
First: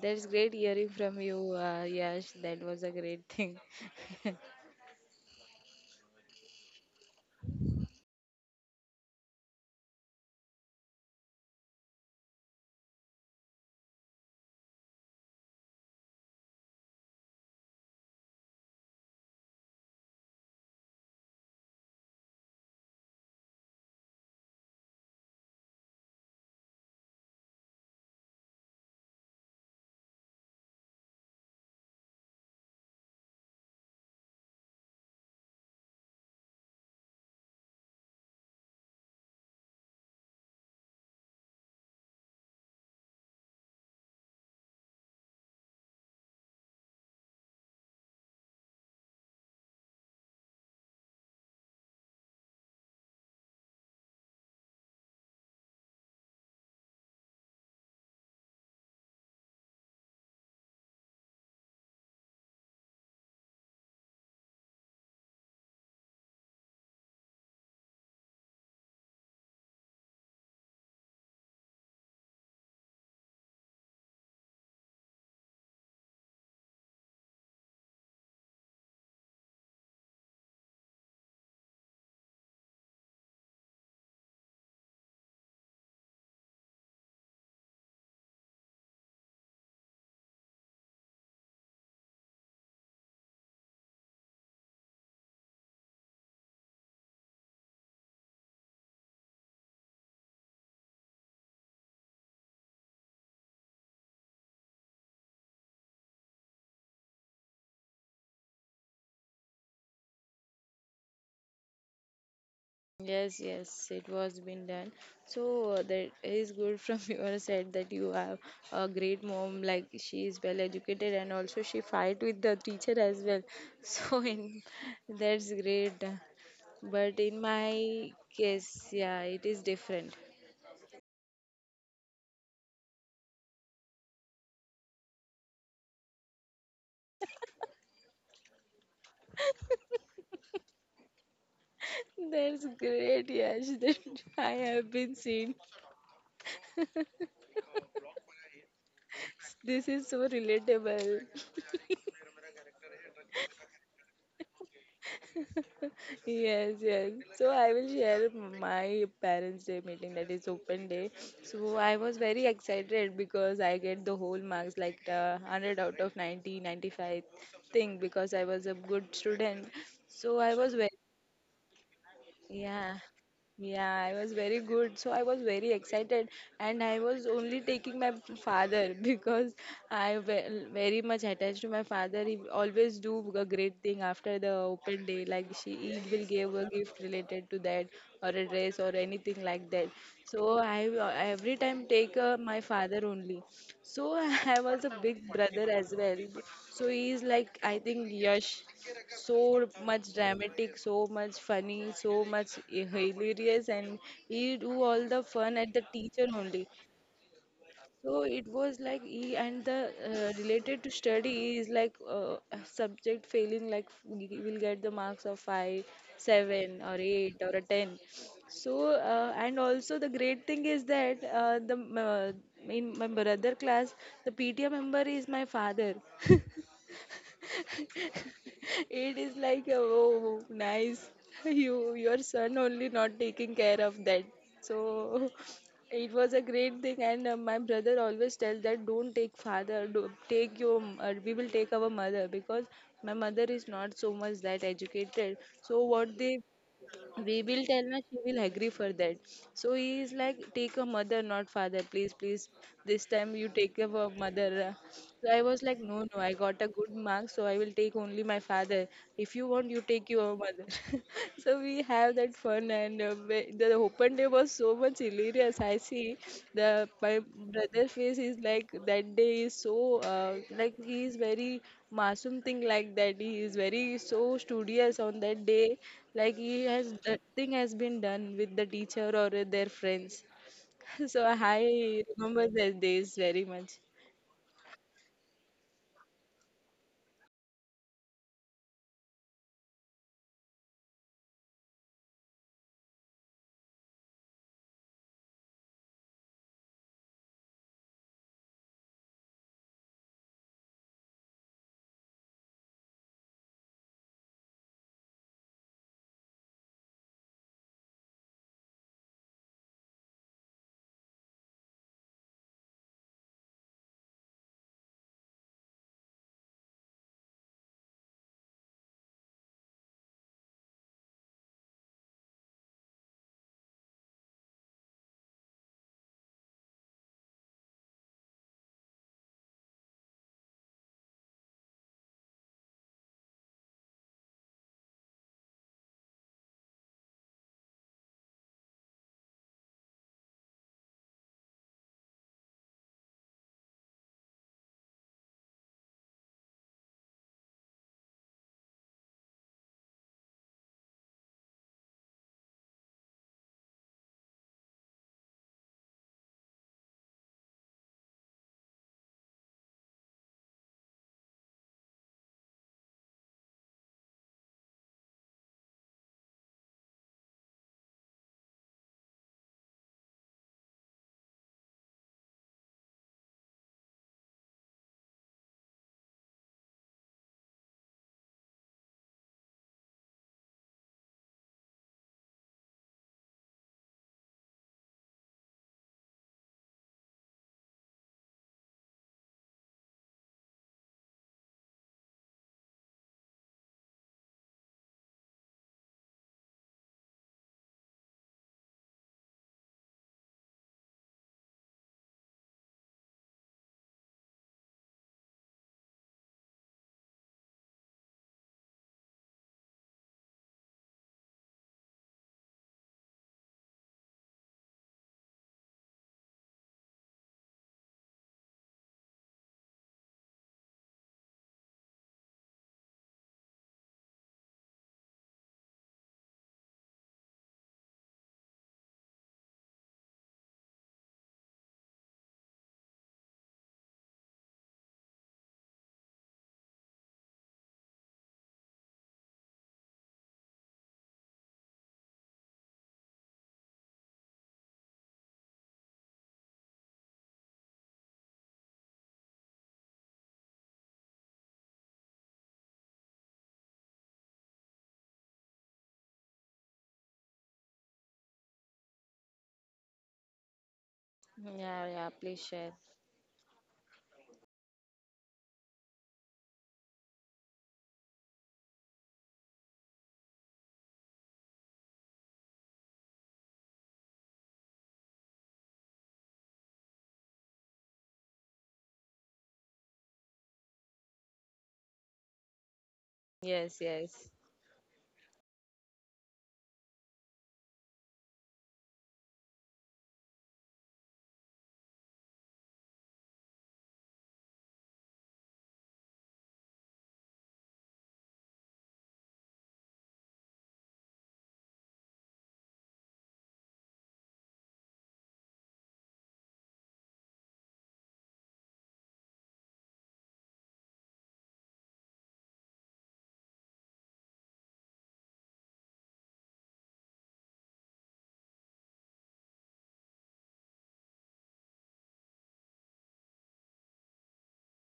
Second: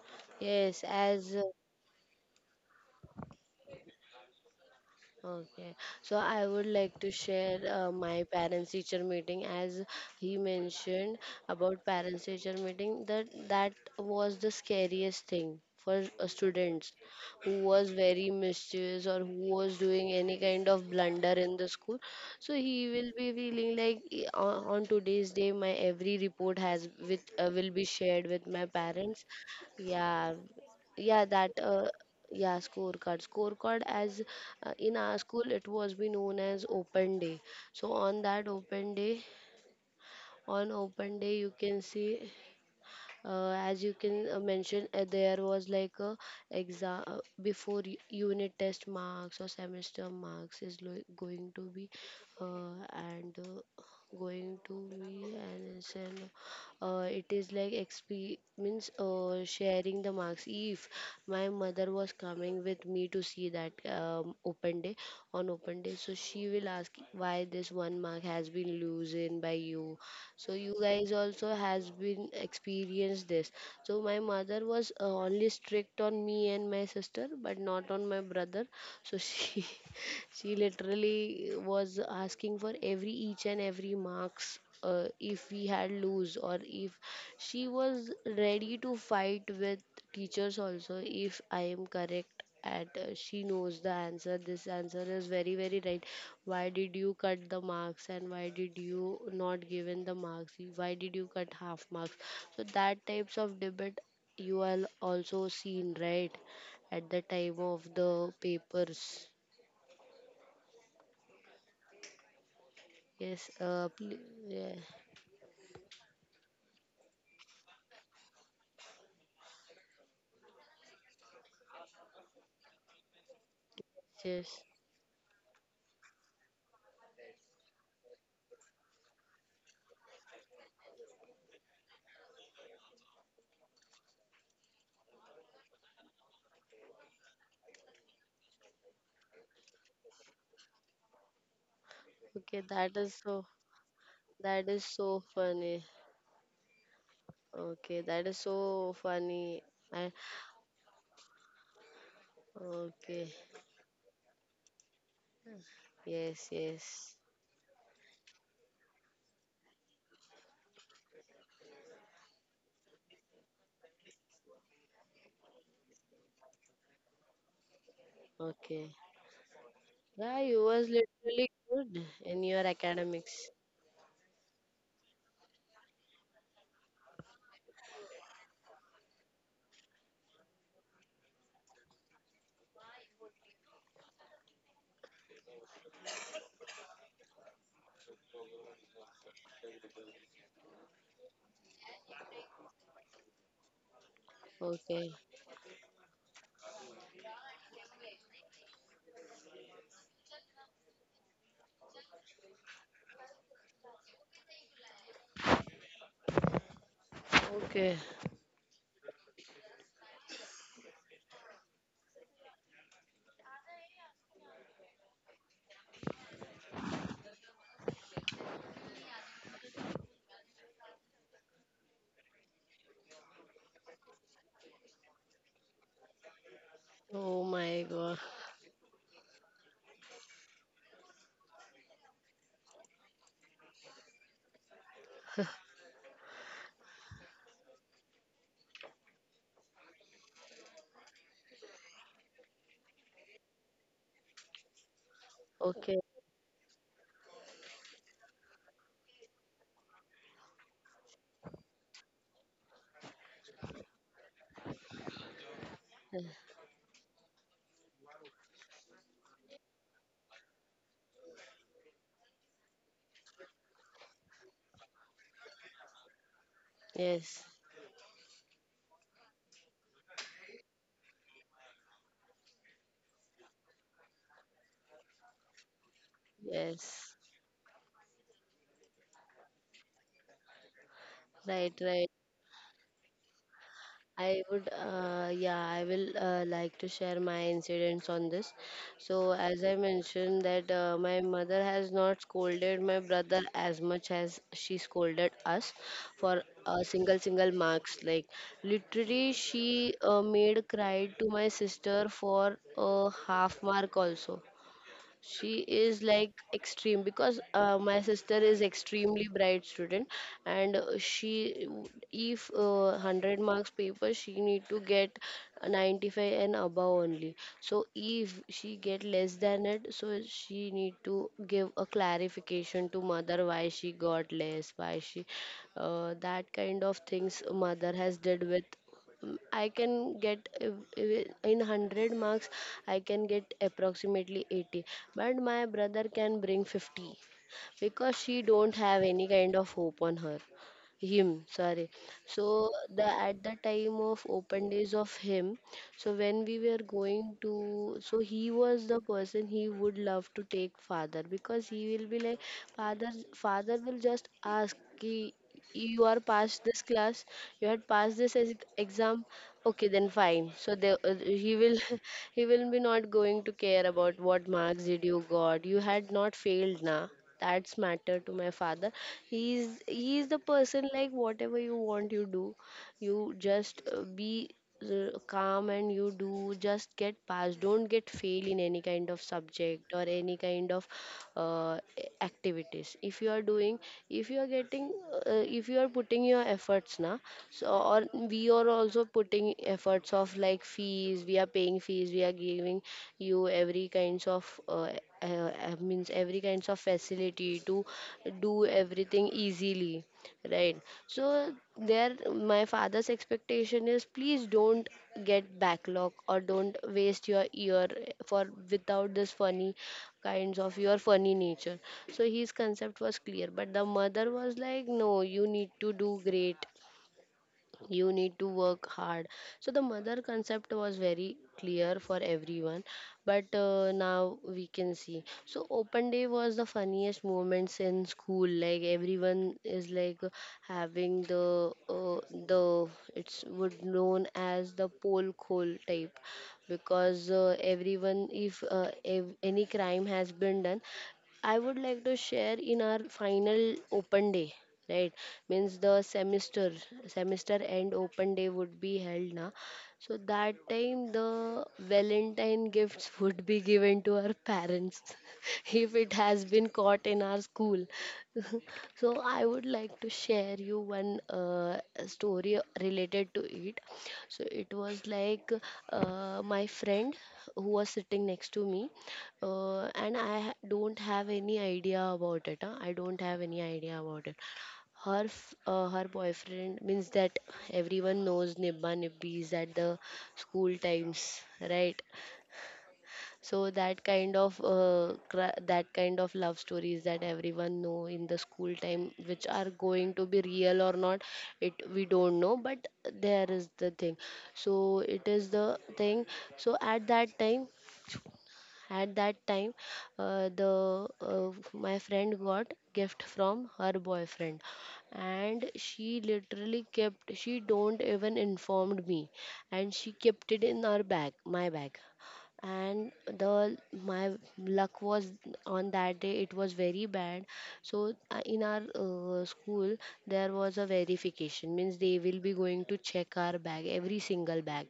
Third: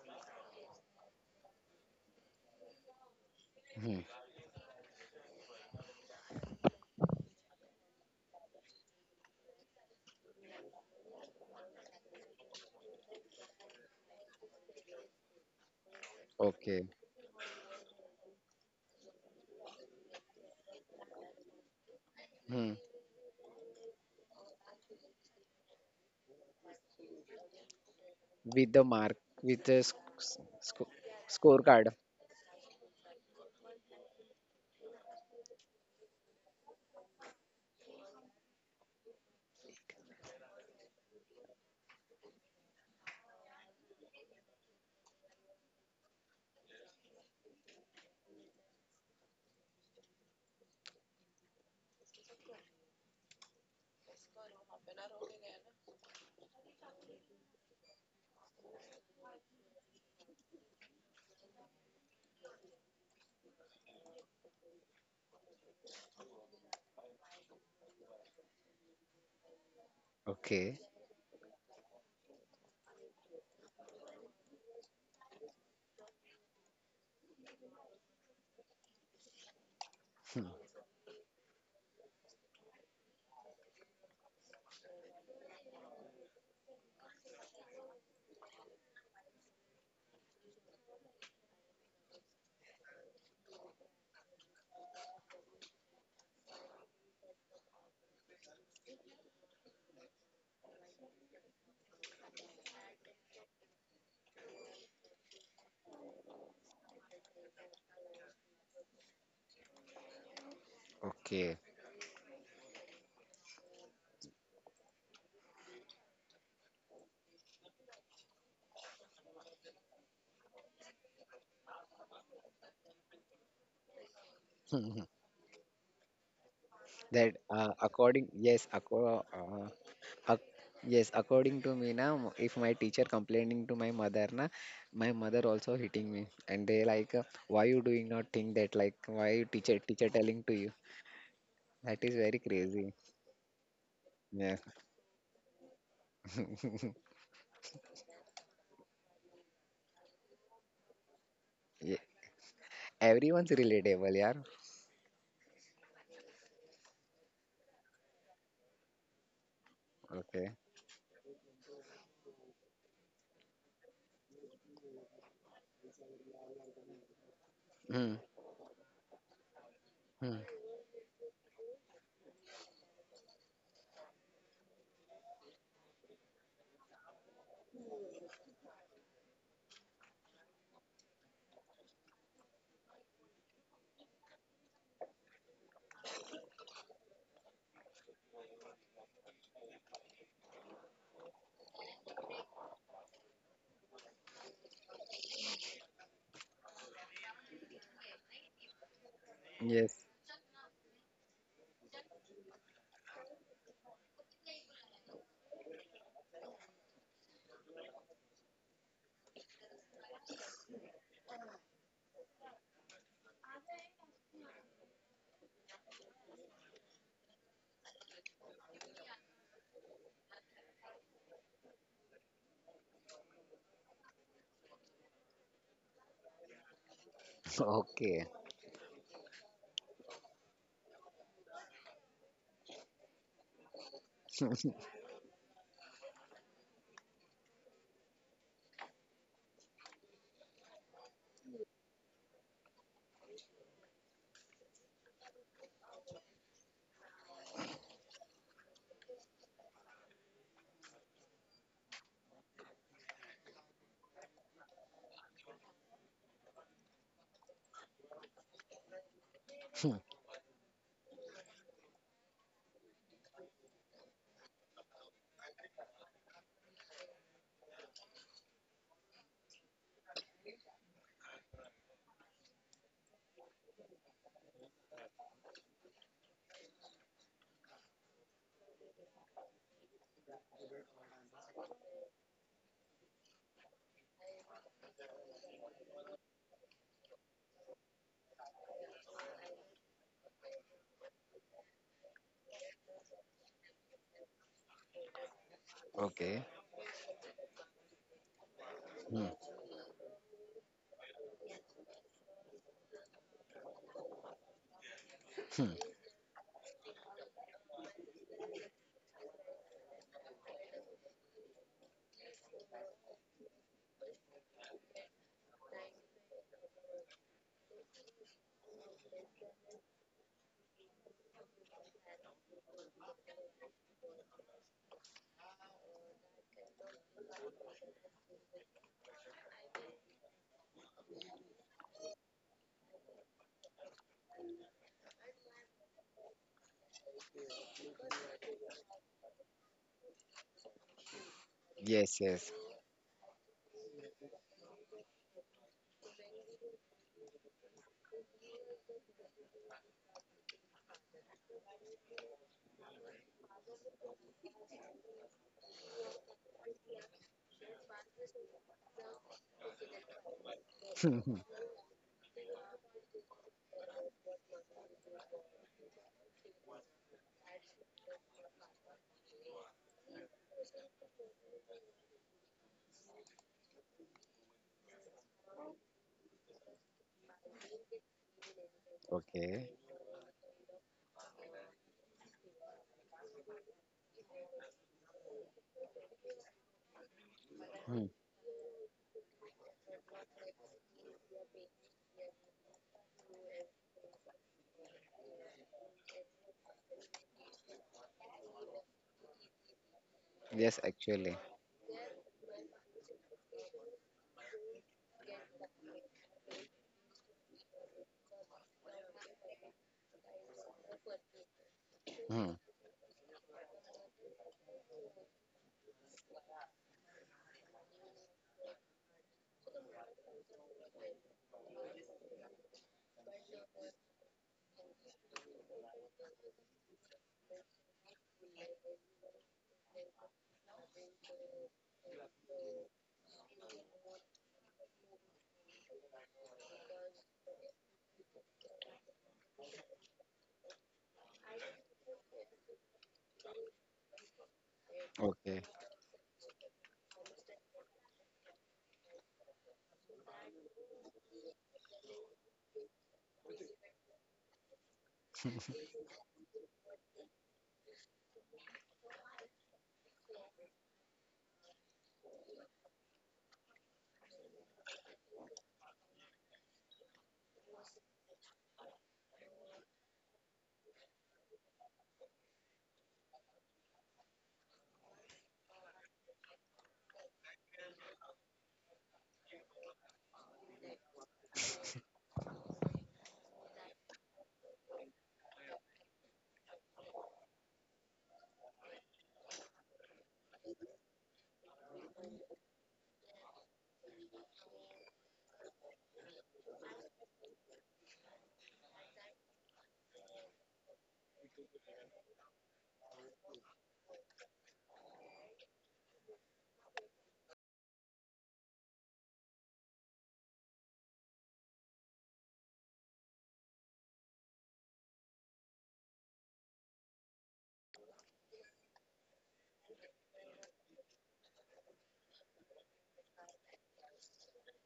[SPEAKER 3] That's great
[SPEAKER 1] yes.
[SPEAKER 3] hearing from
[SPEAKER 1] As
[SPEAKER 3] you, Yash. That was a great thing.
[SPEAKER 2] Hmm.
[SPEAKER 1] Okay, so I would like to share my parents teacher meeting, as he mentioned about parents teacher meeting, that that was the scariest thing for
[SPEAKER 2] Okay.
[SPEAKER 1] students who was very mischievous, or who was doing any kind of blunder in the school. So
[SPEAKER 2] Hmm.
[SPEAKER 1] he will be feeling like, "On today's day my every report has with, will be shared with my
[SPEAKER 2] With the mark,
[SPEAKER 1] parents."
[SPEAKER 2] with the
[SPEAKER 1] Yeah,
[SPEAKER 2] sc-
[SPEAKER 1] yeah, that
[SPEAKER 2] scorecard.
[SPEAKER 1] yeah, scorecard as, in our school it was be known as open day. So on that open day, you can see, as you can mention, there was like a exam before unit test marks or semester marks is going to be, and going to be, and it's an, it is like exp means sharing the marks, if my mother was coming with me to see that open day. So she will ask, why this one mark has been losing by you? So you
[SPEAKER 2] Okay.
[SPEAKER 1] guys also has been experienced this. So my mother was only strict on me and my sister, but not on my brother. So she
[SPEAKER 2] Hmm.
[SPEAKER 1] she literally was asking for every each and every marks, if we had lose or if, she was ready to fight with teachers also, if I am correct. And she knows the answer. This answer is very very right. Why did you cut the marks, and why did you not given the marks? Why did you cut half marks? So that types of debate, you are also seen, right, at the time of the papers.
[SPEAKER 2] Okay.
[SPEAKER 3] Yes,
[SPEAKER 1] Yes.
[SPEAKER 3] yes, it was been
[SPEAKER 1] Yeah.
[SPEAKER 3] done. So that is good from your side that you have a great mom. Like she is well educated and also she fight with the teacher as well. So in
[SPEAKER 1] Yes.
[SPEAKER 2] Hmm, hmm.
[SPEAKER 3] that's great. But
[SPEAKER 2] That
[SPEAKER 3] in my
[SPEAKER 2] according, yes,
[SPEAKER 3] case, yeah, it is different.
[SPEAKER 2] ac- yes, according to me now, if my teacher complaining to my mother na, my mother also hitting me, and they like, why you doing not think that like why you teacher teacher telling to you? That is very
[SPEAKER 1] Okay.
[SPEAKER 3] That's
[SPEAKER 1] That
[SPEAKER 2] crazy.
[SPEAKER 1] is
[SPEAKER 3] great,
[SPEAKER 1] so.
[SPEAKER 3] Yash, that I
[SPEAKER 2] Yeah,
[SPEAKER 1] That is
[SPEAKER 3] have been
[SPEAKER 1] so
[SPEAKER 3] seen.
[SPEAKER 1] funny. Okay, that is so funny.
[SPEAKER 3] This is
[SPEAKER 1] I,
[SPEAKER 3] so relatable.
[SPEAKER 2] yeah.
[SPEAKER 1] okay,
[SPEAKER 2] Everyone's relatable, yeah.
[SPEAKER 1] yes,
[SPEAKER 3] Yes, yes.
[SPEAKER 1] yes.
[SPEAKER 3] So I will share my parents' day meeting, that is
[SPEAKER 2] Okay.
[SPEAKER 3] open day. So I was very excited because I get the whole marks, like the 100 out of 90 95 thing,
[SPEAKER 2] Hmm.
[SPEAKER 3] because I was a
[SPEAKER 1] Okay.
[SPEAKER 3] good student. So
[SPEAKER 1] Yeah,
[SPEAKER 2] Hmm.
[SPEAKER 3] I
[SPEAKER 1] you
[SPEAKER 3] was
[SPEAKER 1] was
[SPEAKER 3] very,
[SPEAKER 1] literally good in your
[SPEAKER 3] yeah.
[SPEAKER 1] academics.
[SPEAKER 3] Yeah, I was very good. So I was very excited, and I was only taking my father because I very much attached to my father. He always do a great thing after the open day. Like, she he will give a gift related to that or a dress or anything like that. So I every time take, my father only. So I was a
[SPEAKER 1] Okay.
[SPEAKER 3] big brother as well. So he is like, I think Yash so much
[SPEAKER 2] Yes.
[SPEAKER 3] dramatic, so much funny, so much hilarious, and he do all the fun at the teacher only.
[SPEAKER 1] Okay.
[SPEAKER 3] So it was like he, and the, related to study, is like, a subject failing like we will get the marks of five, seven, or eight, or a ten. So and also the great thing is that, the in my brother class, the PTA member is my father.
[SPEAKER 1] Oh my God.
[SPEAKER 2] Okay.
[SPEAKER 3] It is like, oh, nice. Your son only not taking care of that. So it was a great thing. And my brother always tells that, don't take father, do, take your, we will take our mother, because my mother is not so much that educated. So
[SPEAKER 1] Okay.
[SPEAKER 3] what they we will tell her, she will agree for that. So he is like, take a mother, not father. Please, please, this time you take a mother. So I was like, no, no, I got a good mark, so I will take only my father. If you want, you
[SPEAKER 2] Hmm.
[SPEAKER 3] take your mother. So we have that fun, and the open day was so much hilarious. I see the my
[SPEAKER 1] Yes.
[SPEAKER 3] brother's face is like that day is so, like he is very masum thing, like that he is very so studious on that day, like he has
[SPEAKER 1] Yes.
[SPEAKER 3] that thing has been done with the teacher or with their friends. So I
[SPEAKER 1] Right, right.
[SPEAKER 3] remember those days very much.
[SPEAKER 1] I will like to share my incidents on this. So, as I mentioned, that my mother has not scolded my brother as much as she scolded us for
[SPEAKER 2] Okay.
[SPEAKER 1] single single marks. Like, literally,
[SPEAKER 2] Hmm.
[SPEAKER 1] she made cry to my sister for a half mark also. She
[SPEAKER 2] Hmm.
[SPEAKER 1] is like extreme because my sister is extremely bright student, and she if 100 marks paper she need to get 95 and above only. So if she get less than it, so she need to give a clarification to mother why she got less, why she that kind of things mother has did with. I can get in 100 marks, I can get approximately 80, but my brother can bring 50 because she don't have any kind of hope on her, him sorry.
[SPEAKER 2] Yes, yes.
[SPEAKER 1] So the at the time of open days of him, so when we were going to, so he was the person, he would love to take father because he will be like, father father will just ask, "Ki, you are past this class, you had passed this exam, okay then fine." So they, he will he will be not going to care about what marks did you got, you had not failed na. That's matter to my father. He is the person like whatever you want you do, you just be calm and you do just get past, don't get fail in any kind of
[SPEAKER 2] Okay.
[SPEAKER 1] subject or any kind of uh, activities if you are doing, if you are getting uh, if you are putting your efforts now. So or
[SPEAKER 2] Hmm.
[SPEAKER 1] we are also putting efforts of like fees, we are paying fees, we are giving you every kinds of means every kinds of facility to do everything easily, right?
[SPEAKER 2] Yes, actually.
[SPEAKER 1] So there, my father's expectation is please don't get backlog or don't waste your year for without this funny kinds of your funny nature. So his
[SPEAKER 2] Hmm.
[SPEAKER 1] concept was clear, but the mother was like, no, you need to do great, you need to work hard. So the mother concept was very clear for everyone. But now we can see, so open day was the funniest moments in school, like everyone is like having the it's would known as the pole call type because everyone if any crime has been done. I would like to share in our final open day, right?
[SPEAKER 2] Okay.
[SPEAKER 1] Means the semester, semester end open day would be held now. So that time the Valentine gifts would be given to our parents if it has been caught in our school. So I would like to share you one
[SPEAKER 3] Yeah, yeah, please
[SPEAKER 1] story
[SPEAKER 3] share.
[SPEAKER 1] related to it. So it was like my friend who was sitting next to me. And I don't have any idea about it. Huh? I don't have any idea about it. Her boyfriend means that everyone knows Nibba Nibbis at the school times, right? So
[SPEAKER 3] Yes,
[SPEAKER 1] that
[SPEAKER 3] yes.
[SPEAKER 1] kind of that kind of love stories that everyone know in the school time, which are going to be real or not, it we don't know. But there is the thing. So it is the thing. So at that time the my friend got gift from her boyfriend, and she literally kept, she don't even informed me, and she kept it in her bag, my bag. And the my luck was on that day, it was very bad. So in our school, there was a verification, means they will be going to check our bag, every single bag,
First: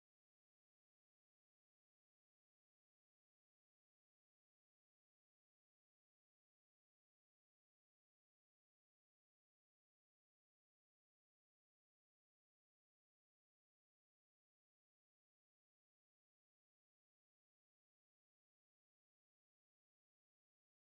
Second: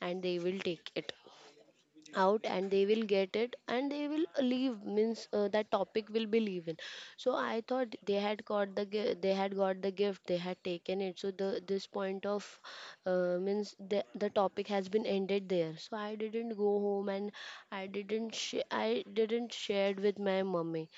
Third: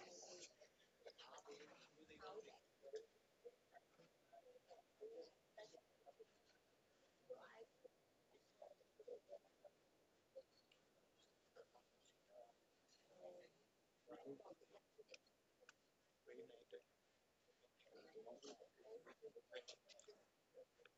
[SPEAKER 1] and they will take it out and they will get it and they will leave, means that topic will be leaving. So I thought they had they had got the gift, they had taken it, so the this point of means the topic has been ended there. So I didn't go home and I didn't shared with my mummy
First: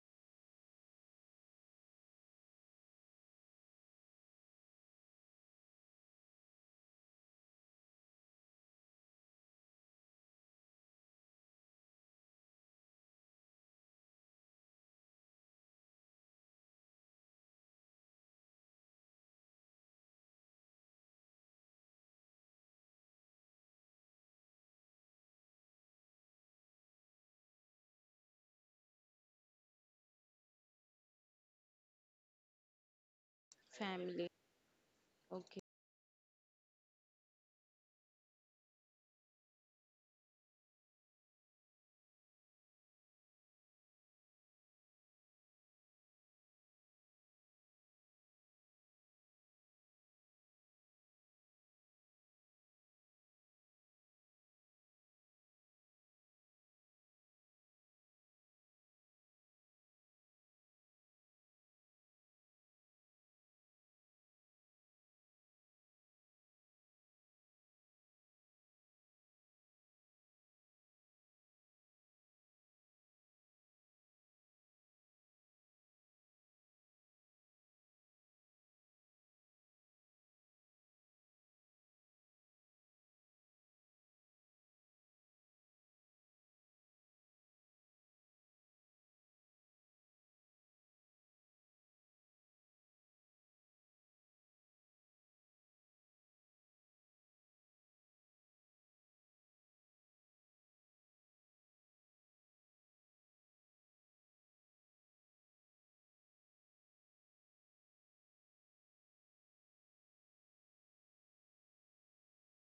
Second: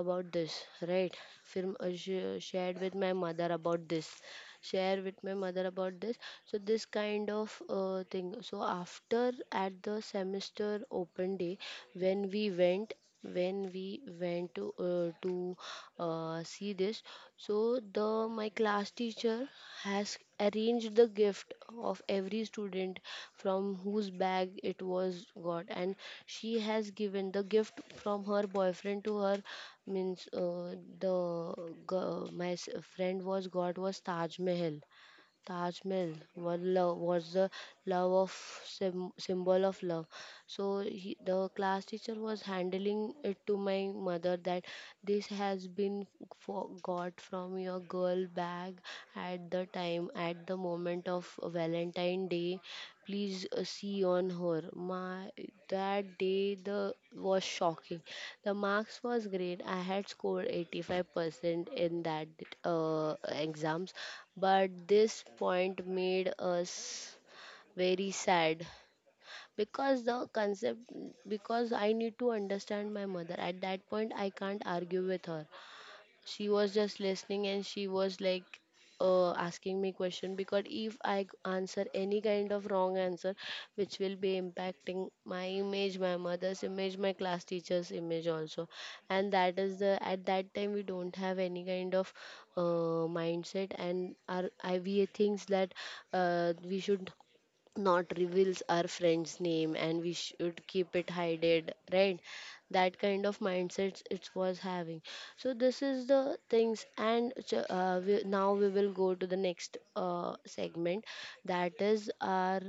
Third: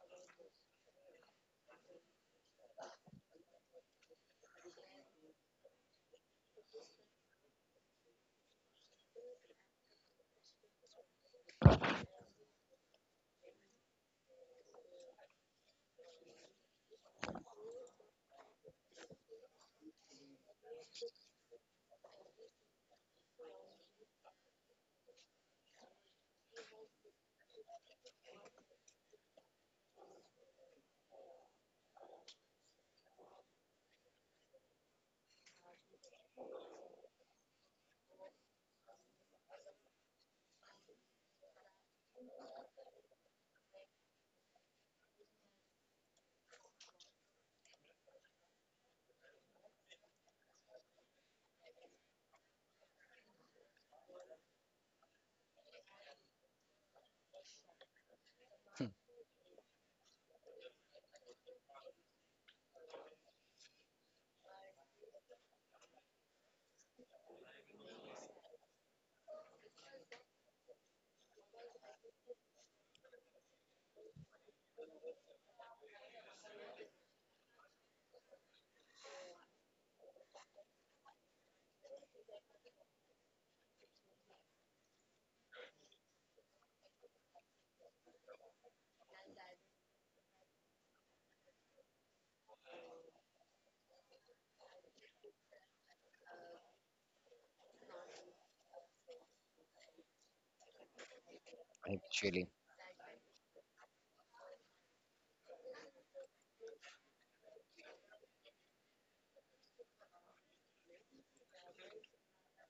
[SPEAKER 1] about this, right? Film shared with my mother about this, share with my mother about this. So this kind of thing. So after at the semester open day, when we went, when we went to see this. So the my class teacher has arranged the gift of every student from whose bag it was got, and she has given the gift from her boyfriend to her. Means the my friend was got was
[SPEAKER 3] Family.
[SPEAKER 1] Taj Mahal.
[SPEAKER 3] Okay.
[SPEAKER 1] Taj Mahal was love, was the love of symbol of love. So he, the class teacher was handling it to my mother that this has been for, got from your girl bag at the time, at the moment of Valentine Day. Please see on her. My that day the was shocking. The marks was great. I had scored 85% in that exams, but this point made us very sad because the concept, because I need to understand my mother. At that point I can't argue with her. She was just listening and she was like asking me question, because if answer any kind of wrong answer, which will be impacting my image, my mother's image, my class teacher's image also. And that is the at that time we don't have any kind of mindset, and our I we thinks that we should not reveals our friend's name and we should keep it hidden, right?
[SPEAKER 2] Actually.
[SPEAKER 1] That kind of mindset it was having. So this is the things. And so, we, now we will go to the next segment, that is our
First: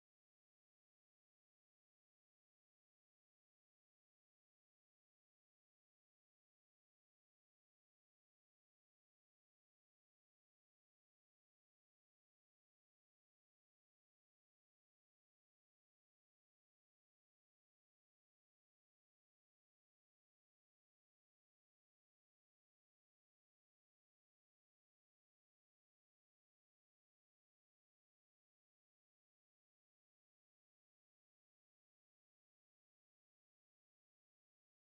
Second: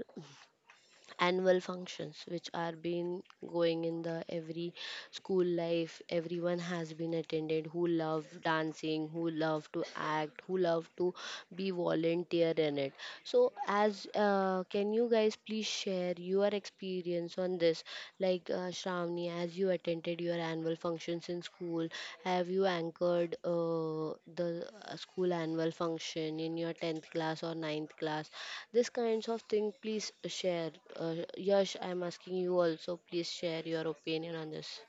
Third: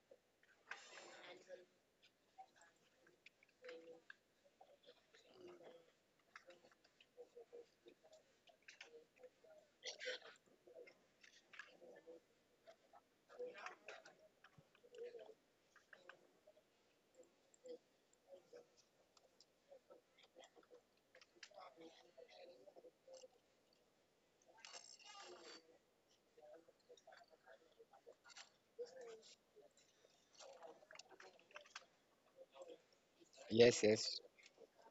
[SPEAKER 1] annual functions, which are been going in the every school life. Everyone has been attended, who love dancing, who love to act, who love to be volunteer in it. So as can you guys please share your experience on this, like Shravani, as you attended your annual functions in school, have you anchored the school annual function in your 10th class or ninth class, this kinds of thing please share. Yash, I'm asking you also, please share
[SPEAKER 2] Yes,
[SPEAKER 1] your
[SPEAKER 2] yes.
[SPEAKER 1] opinion on this.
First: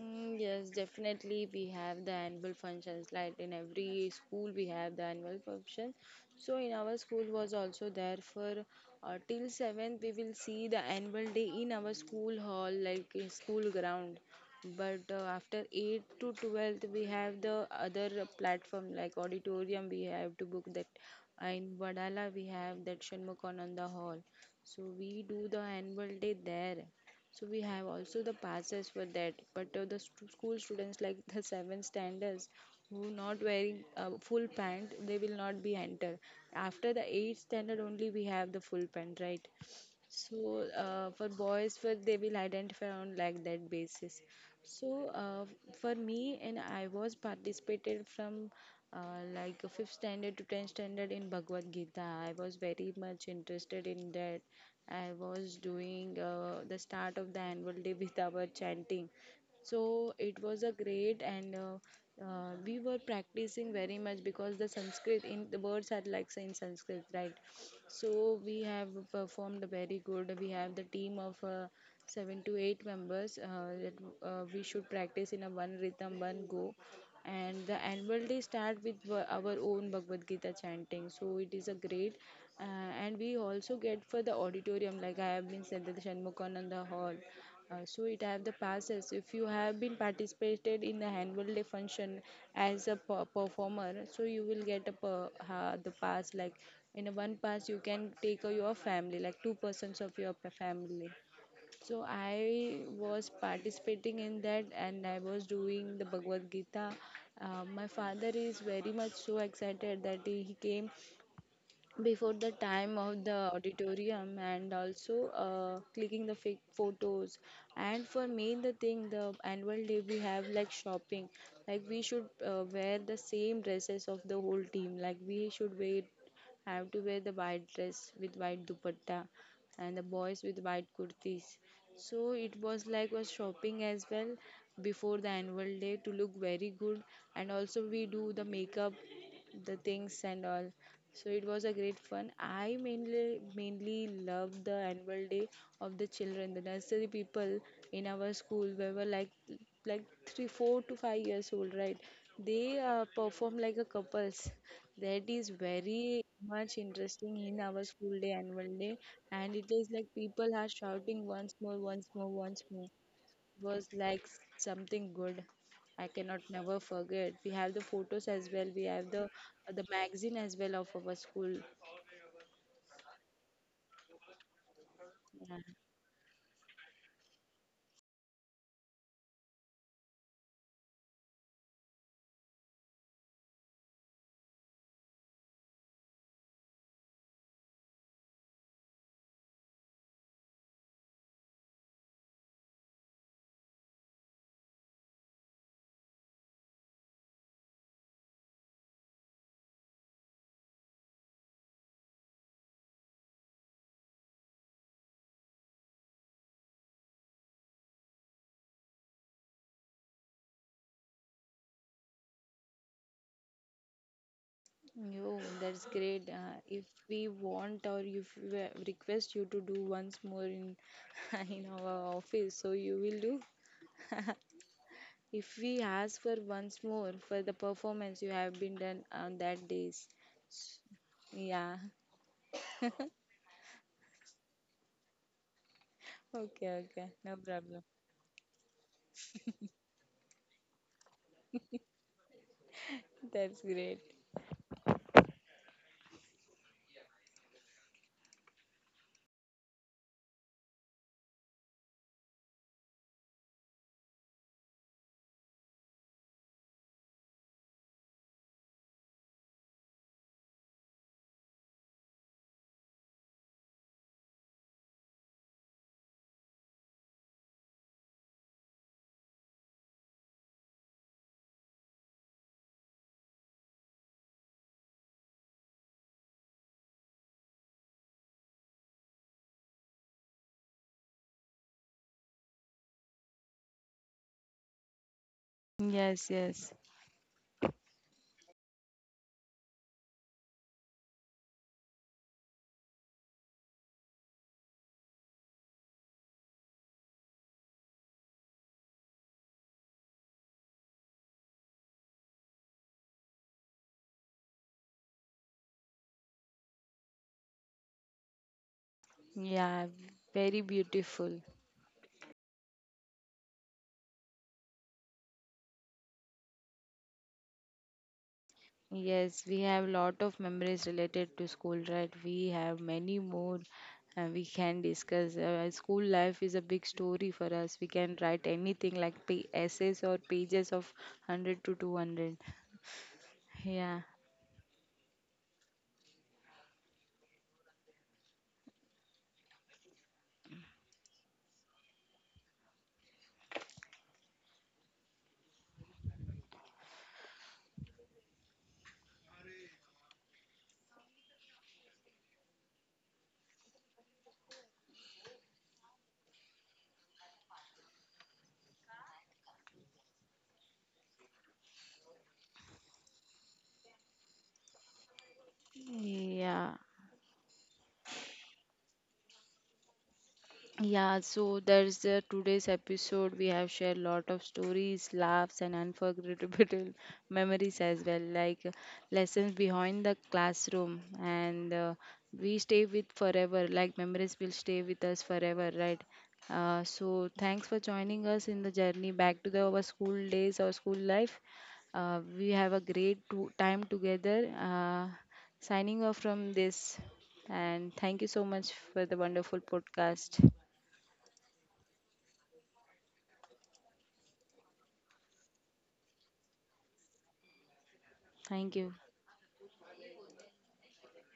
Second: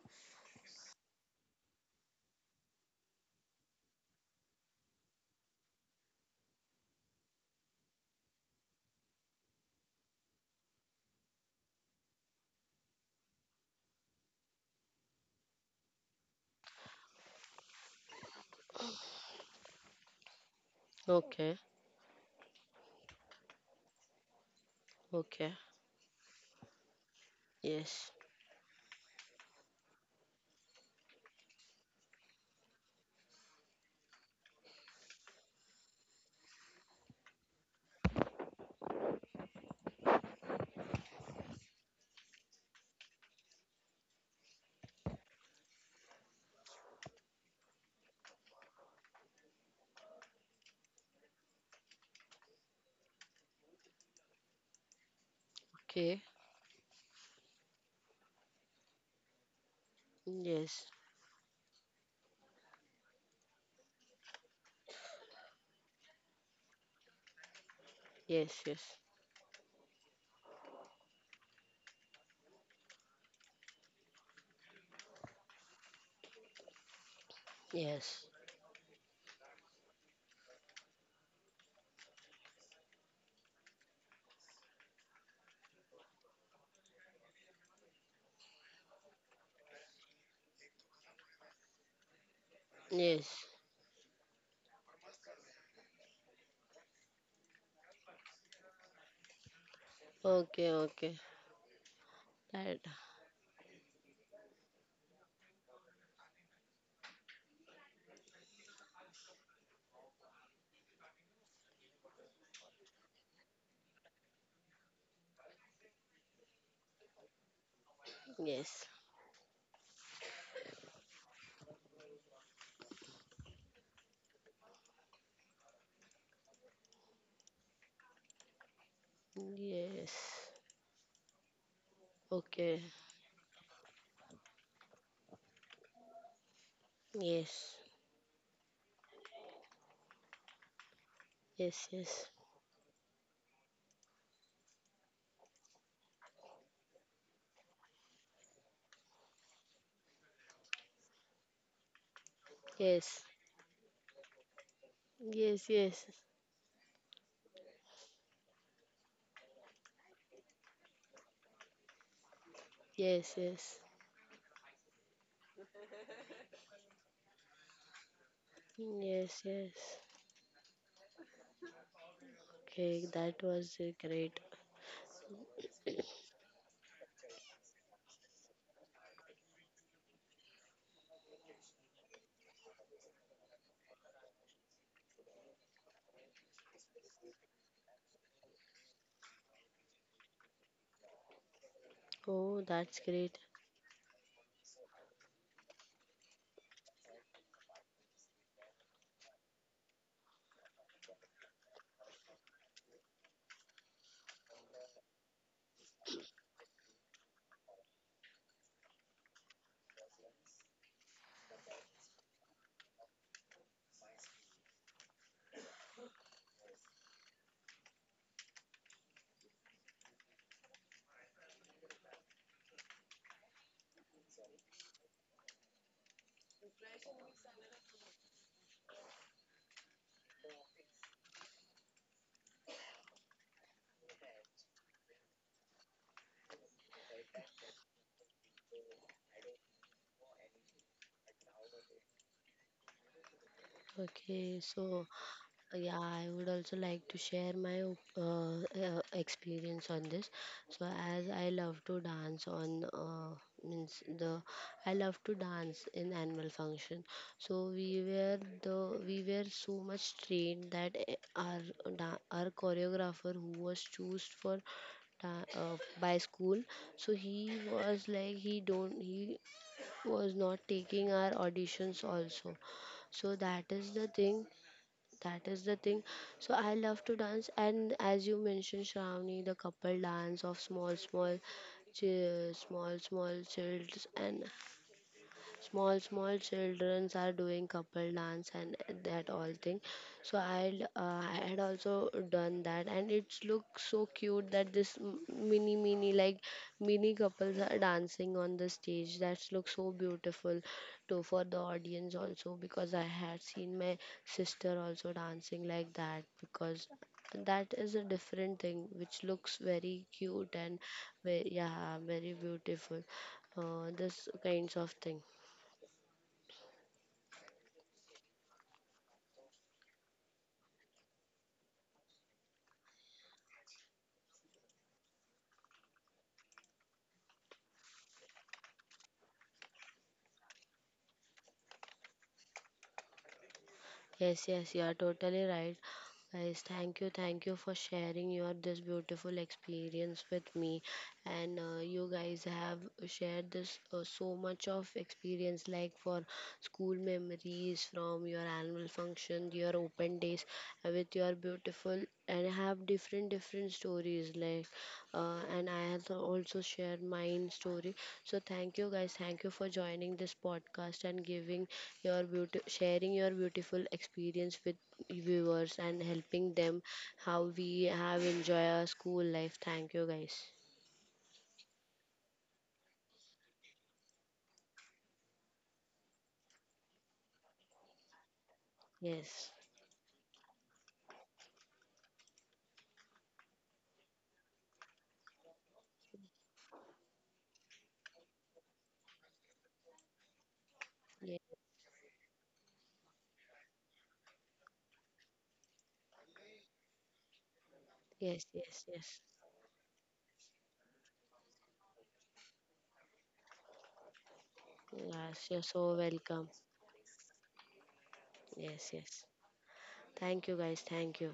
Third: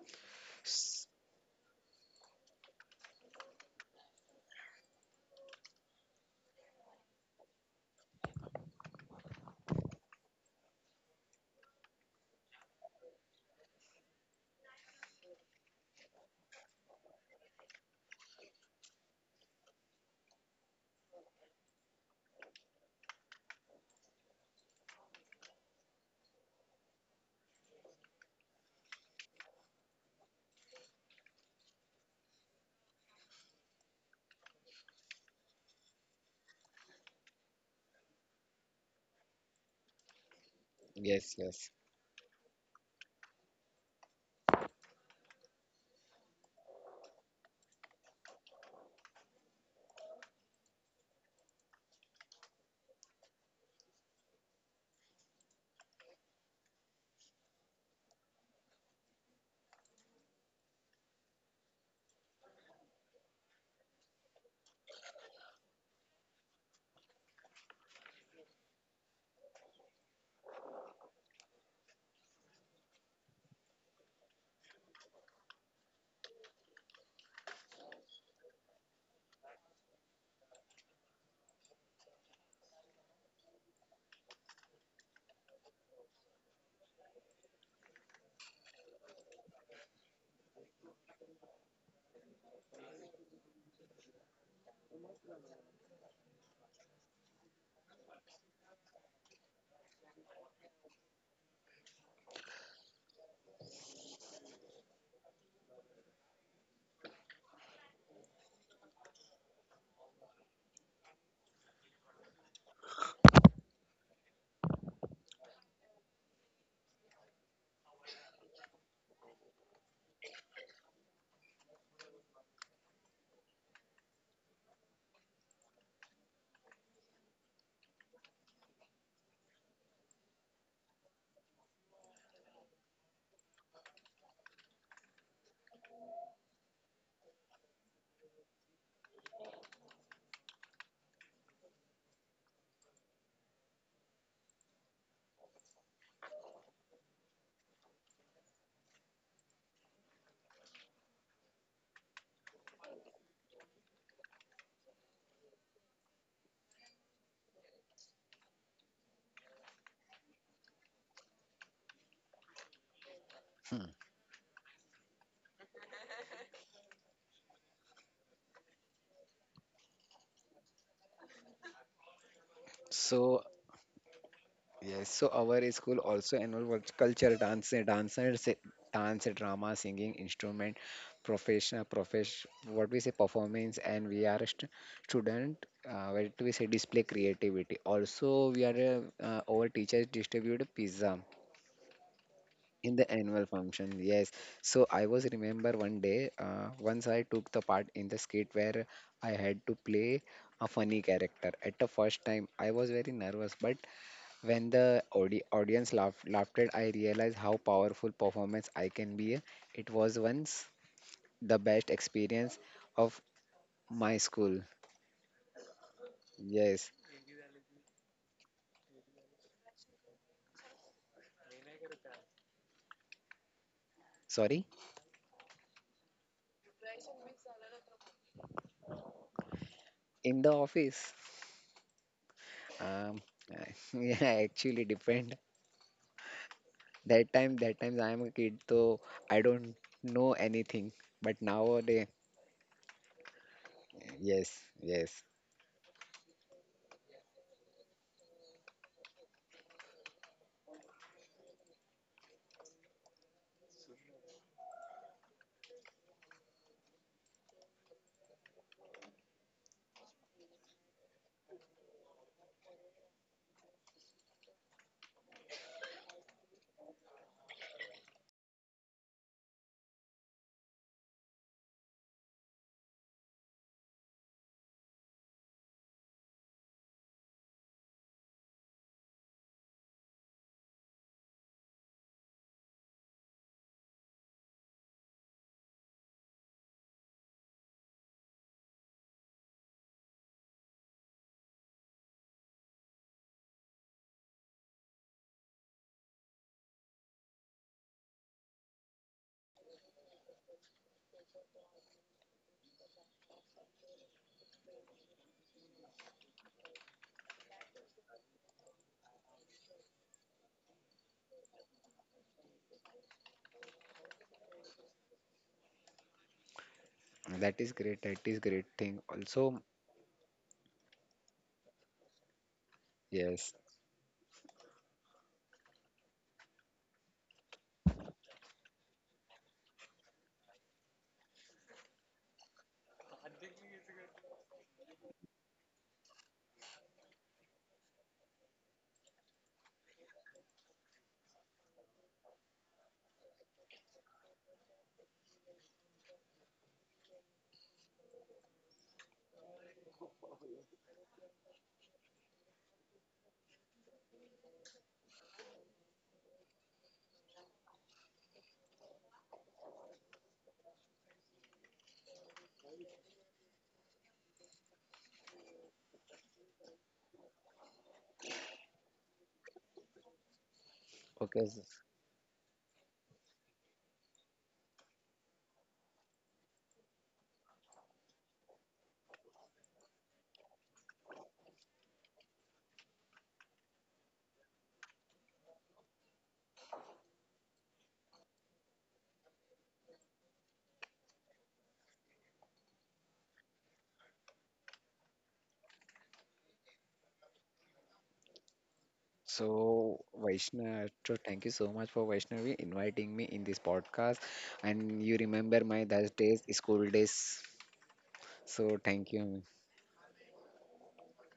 [SPEAKER 3] Mm, yes, definitely we have the annual functions. Like in every school, we have the annual function. So in our school was also there for, till seventh. We will see the annual day in our school hall, like in school ground. But after eighth to 12th, we have the other platform like auditorium. We have to book that.
[SPEAKER 1] Okay,
[SPEAKER 3] In Vadala, we have that Shanmukananda Hall. So we do
[SPEAKER 1] okay.
[SPEAKER 3] the annual day there, so we have
[SPEAKER 1] Yes.
[SPEAKER 3] also the passes for that, but school students, like the seventh standards, who not wearing full pant, they will not be entered. After the eighth standard only we have the full pant, right? So for
[SPEAKER 2] Yes, yes.
[SPEAKER 3] boys, for they will identify on like that basis. So for me, and I was participated from, like fifth standard to tenth standard in Bhagavad Gita. I was very much interested in that. I was doing
[SPEAKER 1] Okay.
[SPEAKER 3] the start of the annual day with our chanting. So it was a
[SPEAKER 1] Yes,
[SPEAKER 3] great, and we were practicing very much because the Sanskrit in the words are like in Sanskrit, right? So we
[SPEAKER 1] yes.
[SPEAKER 3] have
[SPEAKER 1] Yes,
[SPEAKER 3] performed very good. We have the team of seven to eight members, that, we should practice in a one rhythm, one go. And the annual
[SPEAKER 1] yes.
[SPEAKER 3] day start with our own Bhagavad Gita chanting. So it is a great, uh, and we also get for the auditorium. Like I have been said, that the Shanmukananda Hall. So it have the passes. If you have been participated in the handball day function as a per-
[SPEAKER 1] Yes.
[SPEAKER 3] performer, so you will get the pass. Like in a one pass, you can take your family, like two persons of your
[SPEAKER 1] Okay,
[SPEAKER 3] family.
[SPEAKER 1] okay.
[SPEAKER 3] So I
[SPEAKER 1] That
[SPEAKER 3] was participating in that, and I was doing the Bhagavad Gita. My father is very much so excited that he came before the time of the auditorium, and also clicking the fake photos. And for me, the
[SPEAKER 1] yes.
[SPEAKER 3] thing, the annual day we have like shopping, like we should wear the same dresses of the whole team, like we should wear have to wear the white dress with white dupatta and the
[SPEAKER 1] Yes.
[SPEAKER 3] boys with white kurtis. So it
[SPEAKER 1] Okay.
[SPEAKER 3] was like was shopping as well before the annual day to look very good, and
[SPEAKER 1] Yes.
[SPEAKER 3] also we do the makeup, the things and all. So it was a
[SPEAKER 1] Yes,
[SPEAKER 3] great
[SPEAKER 1] yes.
[SPEAKER 3] fun. I mainly love the annual day of the children. The nursery people in our school we were like three, 4 to 5 years old, right? They
[SPEAKER 1] Yes.
[SPEAKER 3] perform like a couples. That is
[SPEAKER 1] Yes, yes.
[SPEAKER 3] very much interesting in our school day annual day, and it is like people are shouting, once more, once more, once more,
[SPEAKER 1] Yes, yes.
[SPEAKER 2] Hmm.
[SPEAKER 3] was like something good. I cannot never forget. We have the photos as well. We have the
[SPEAKER 1] Yes,
[SPEAKER 3] the
[SPEAKER 1] yes.
[SPEAKER 3] magazine as well of our school.
[SPEAKER 1] Okay, that
[SPEAKER 2] So
[SPEAKER 1] was great.
[SPEAKER 2] yes, so
[SPEAKER 3] Yeah.
[SPEAKER 2] our school also involved culture, dance, dance, and dance, drama, singing, instrument, what we say performance, and we are a student. What we say display creativity. Also, we are our teachers distribute pizza
[SPEAKER 1] Oh,
[SPEAKER 2] in
[SPEAKER 1] that's
[SPEAKER 2] the
[SPEAKER 1] great.
[SPEAKER 2] annual function. Yes, so I was remember one day. Once I took the part in the skit where I had to play a funny character. At the first time, I was very nervous, but when the audience at, I realized how powerful performance I can be. It was once the best experience of my school.
[SPEAKER 3] Yo, that's great. If
[SPEAKER 2] Yes,
[SPEAKER 3] we want, or if we request you to do once more in in our office, so you will do.
[SPEAKER 2] sorry,
[SPEAKER 3] If we ask for once more for the performance you have been done on that days.
[SPEAKER 2] in the office.
[SPEAKER 3] Yeah.
[SPEAKER 2] Um, yeah, actually depend.
[SPEAKER 3] Okay, okay. No
[SPEAKER 2] That
[SPEAKER 3] problem.
[SPEAKER 2] time I am a kid, so I don't know anything. But nowadays,
[SPEAKER 3] That's great.
[SPEAKER 2] yes,
[SPEAKER 1] Okay, so
[SPEAKER 2] yes,
[SPEAKER 1] yeah, I would also like to share my experience on this. So, as I love to dance on means the I love to dance in annual function. So we were so much trained that eh, our our choreographer who was chosen for by school. So he was like he don't, he was not taking our auditions also. So that is the thing. So I love to dance, and as you mentioned Shravani, the couple dance of small small small small childs, and small
[SPEAKER 3] Yes,
[SPEAKER 1] small
[SPEAKER 3] yes.
[SPEAKER 1] childrens are doing couple dance and that all thing. So I had also done that, and it looks so cute that this mini mini, like mini couples are dancing on the stage, that looks so beautiful to for the audience also, because I had seen my sister also dancing like that, because that is a different thing which looks
[SPEAKER 3] Yeah,
[SPEAKER 1] very cute
[SPEAKER 3] very
[SPEAKER 1] and
[SPEAKER 3] beautiful.
[SPEAKER 1] very, yeah very beautiful, this kinds of thing.
[SPEAKER 2] that is great. That is great thing.
[SPEAKER 3] Yes, we
[SPEAKER 2] Also,
[SPEAKER 3] have lot of memories related to school, right? We have many
[SPEAKER 2] yes.
[SPEAKER 3] more, we can discuss. School life is a big story for us. We can write anything like essays or pages of 100 to 200. Yeah,
[SPEAKER 1] Yes, yes, you are totally right. Guys, thank you for sharing your this beautiful experience with me. And you guys have shared this so much of experience like for school memories, from your annual function, your open days, with your beautiful and have different different stories like, and I have also shared mine story. So thank you guys, thank you for joining this podcast and giving your beauty, sharing your beautiful experience with viewers and helping
[SPEAKER 3] yeah.
[SPEAKER 1] them how we have enjoy our school life. Thank you guys.
[SPEAKER 3] Yeah,
[SPEAKER 2] Okay.
[SPEAKER 3] so there's today's episode. We have shared lot of stories, laughs, and unforgettable memories as well, like
[SPEAKER 1] Yes,
[SPEAKER 3] lessons behind the classroom, and we stay with forever. Like memories will stay with us forever, right? So thanks for joining us in the journey back to the our school days, our school life.
[SPEAKER 1] yes,
[SPEAKER 3] We have a great time together. Signing off from this, and thank you so
[SPEAKER 1] yes,
[SPEAKER 3] much
[SPEAKER 1] yes,
[SPEAKER 3] for the
[SPEAKER 1] yes.
[SPEAKER 3] wonderful
[SPEAKER 2] So,
[SPEAKER 3] podcast.
[SPEAKER 2] Vaishnav, so thank you so much for Vaishnavi inviting me in this podcast. And you
[SPEAKER 1] Yes,
[SPEAKER 2] remember
[SPEAKER 1] you're so
[SPEAKER 2] my those days,
[SPEAKER 1] welcome.
[SPEAKER 2] school days.
[SPEAKER 3] Thank
[SPEAKER 2] So,
[SPEAKER 1] Yes,
[SPEAKER 3] you.
[SPEAKER 2] thank
[SPEAKER 1] yes.
[SPEAKER 2] you.
[SPEAKER 1] Thank you, guys. Thank you.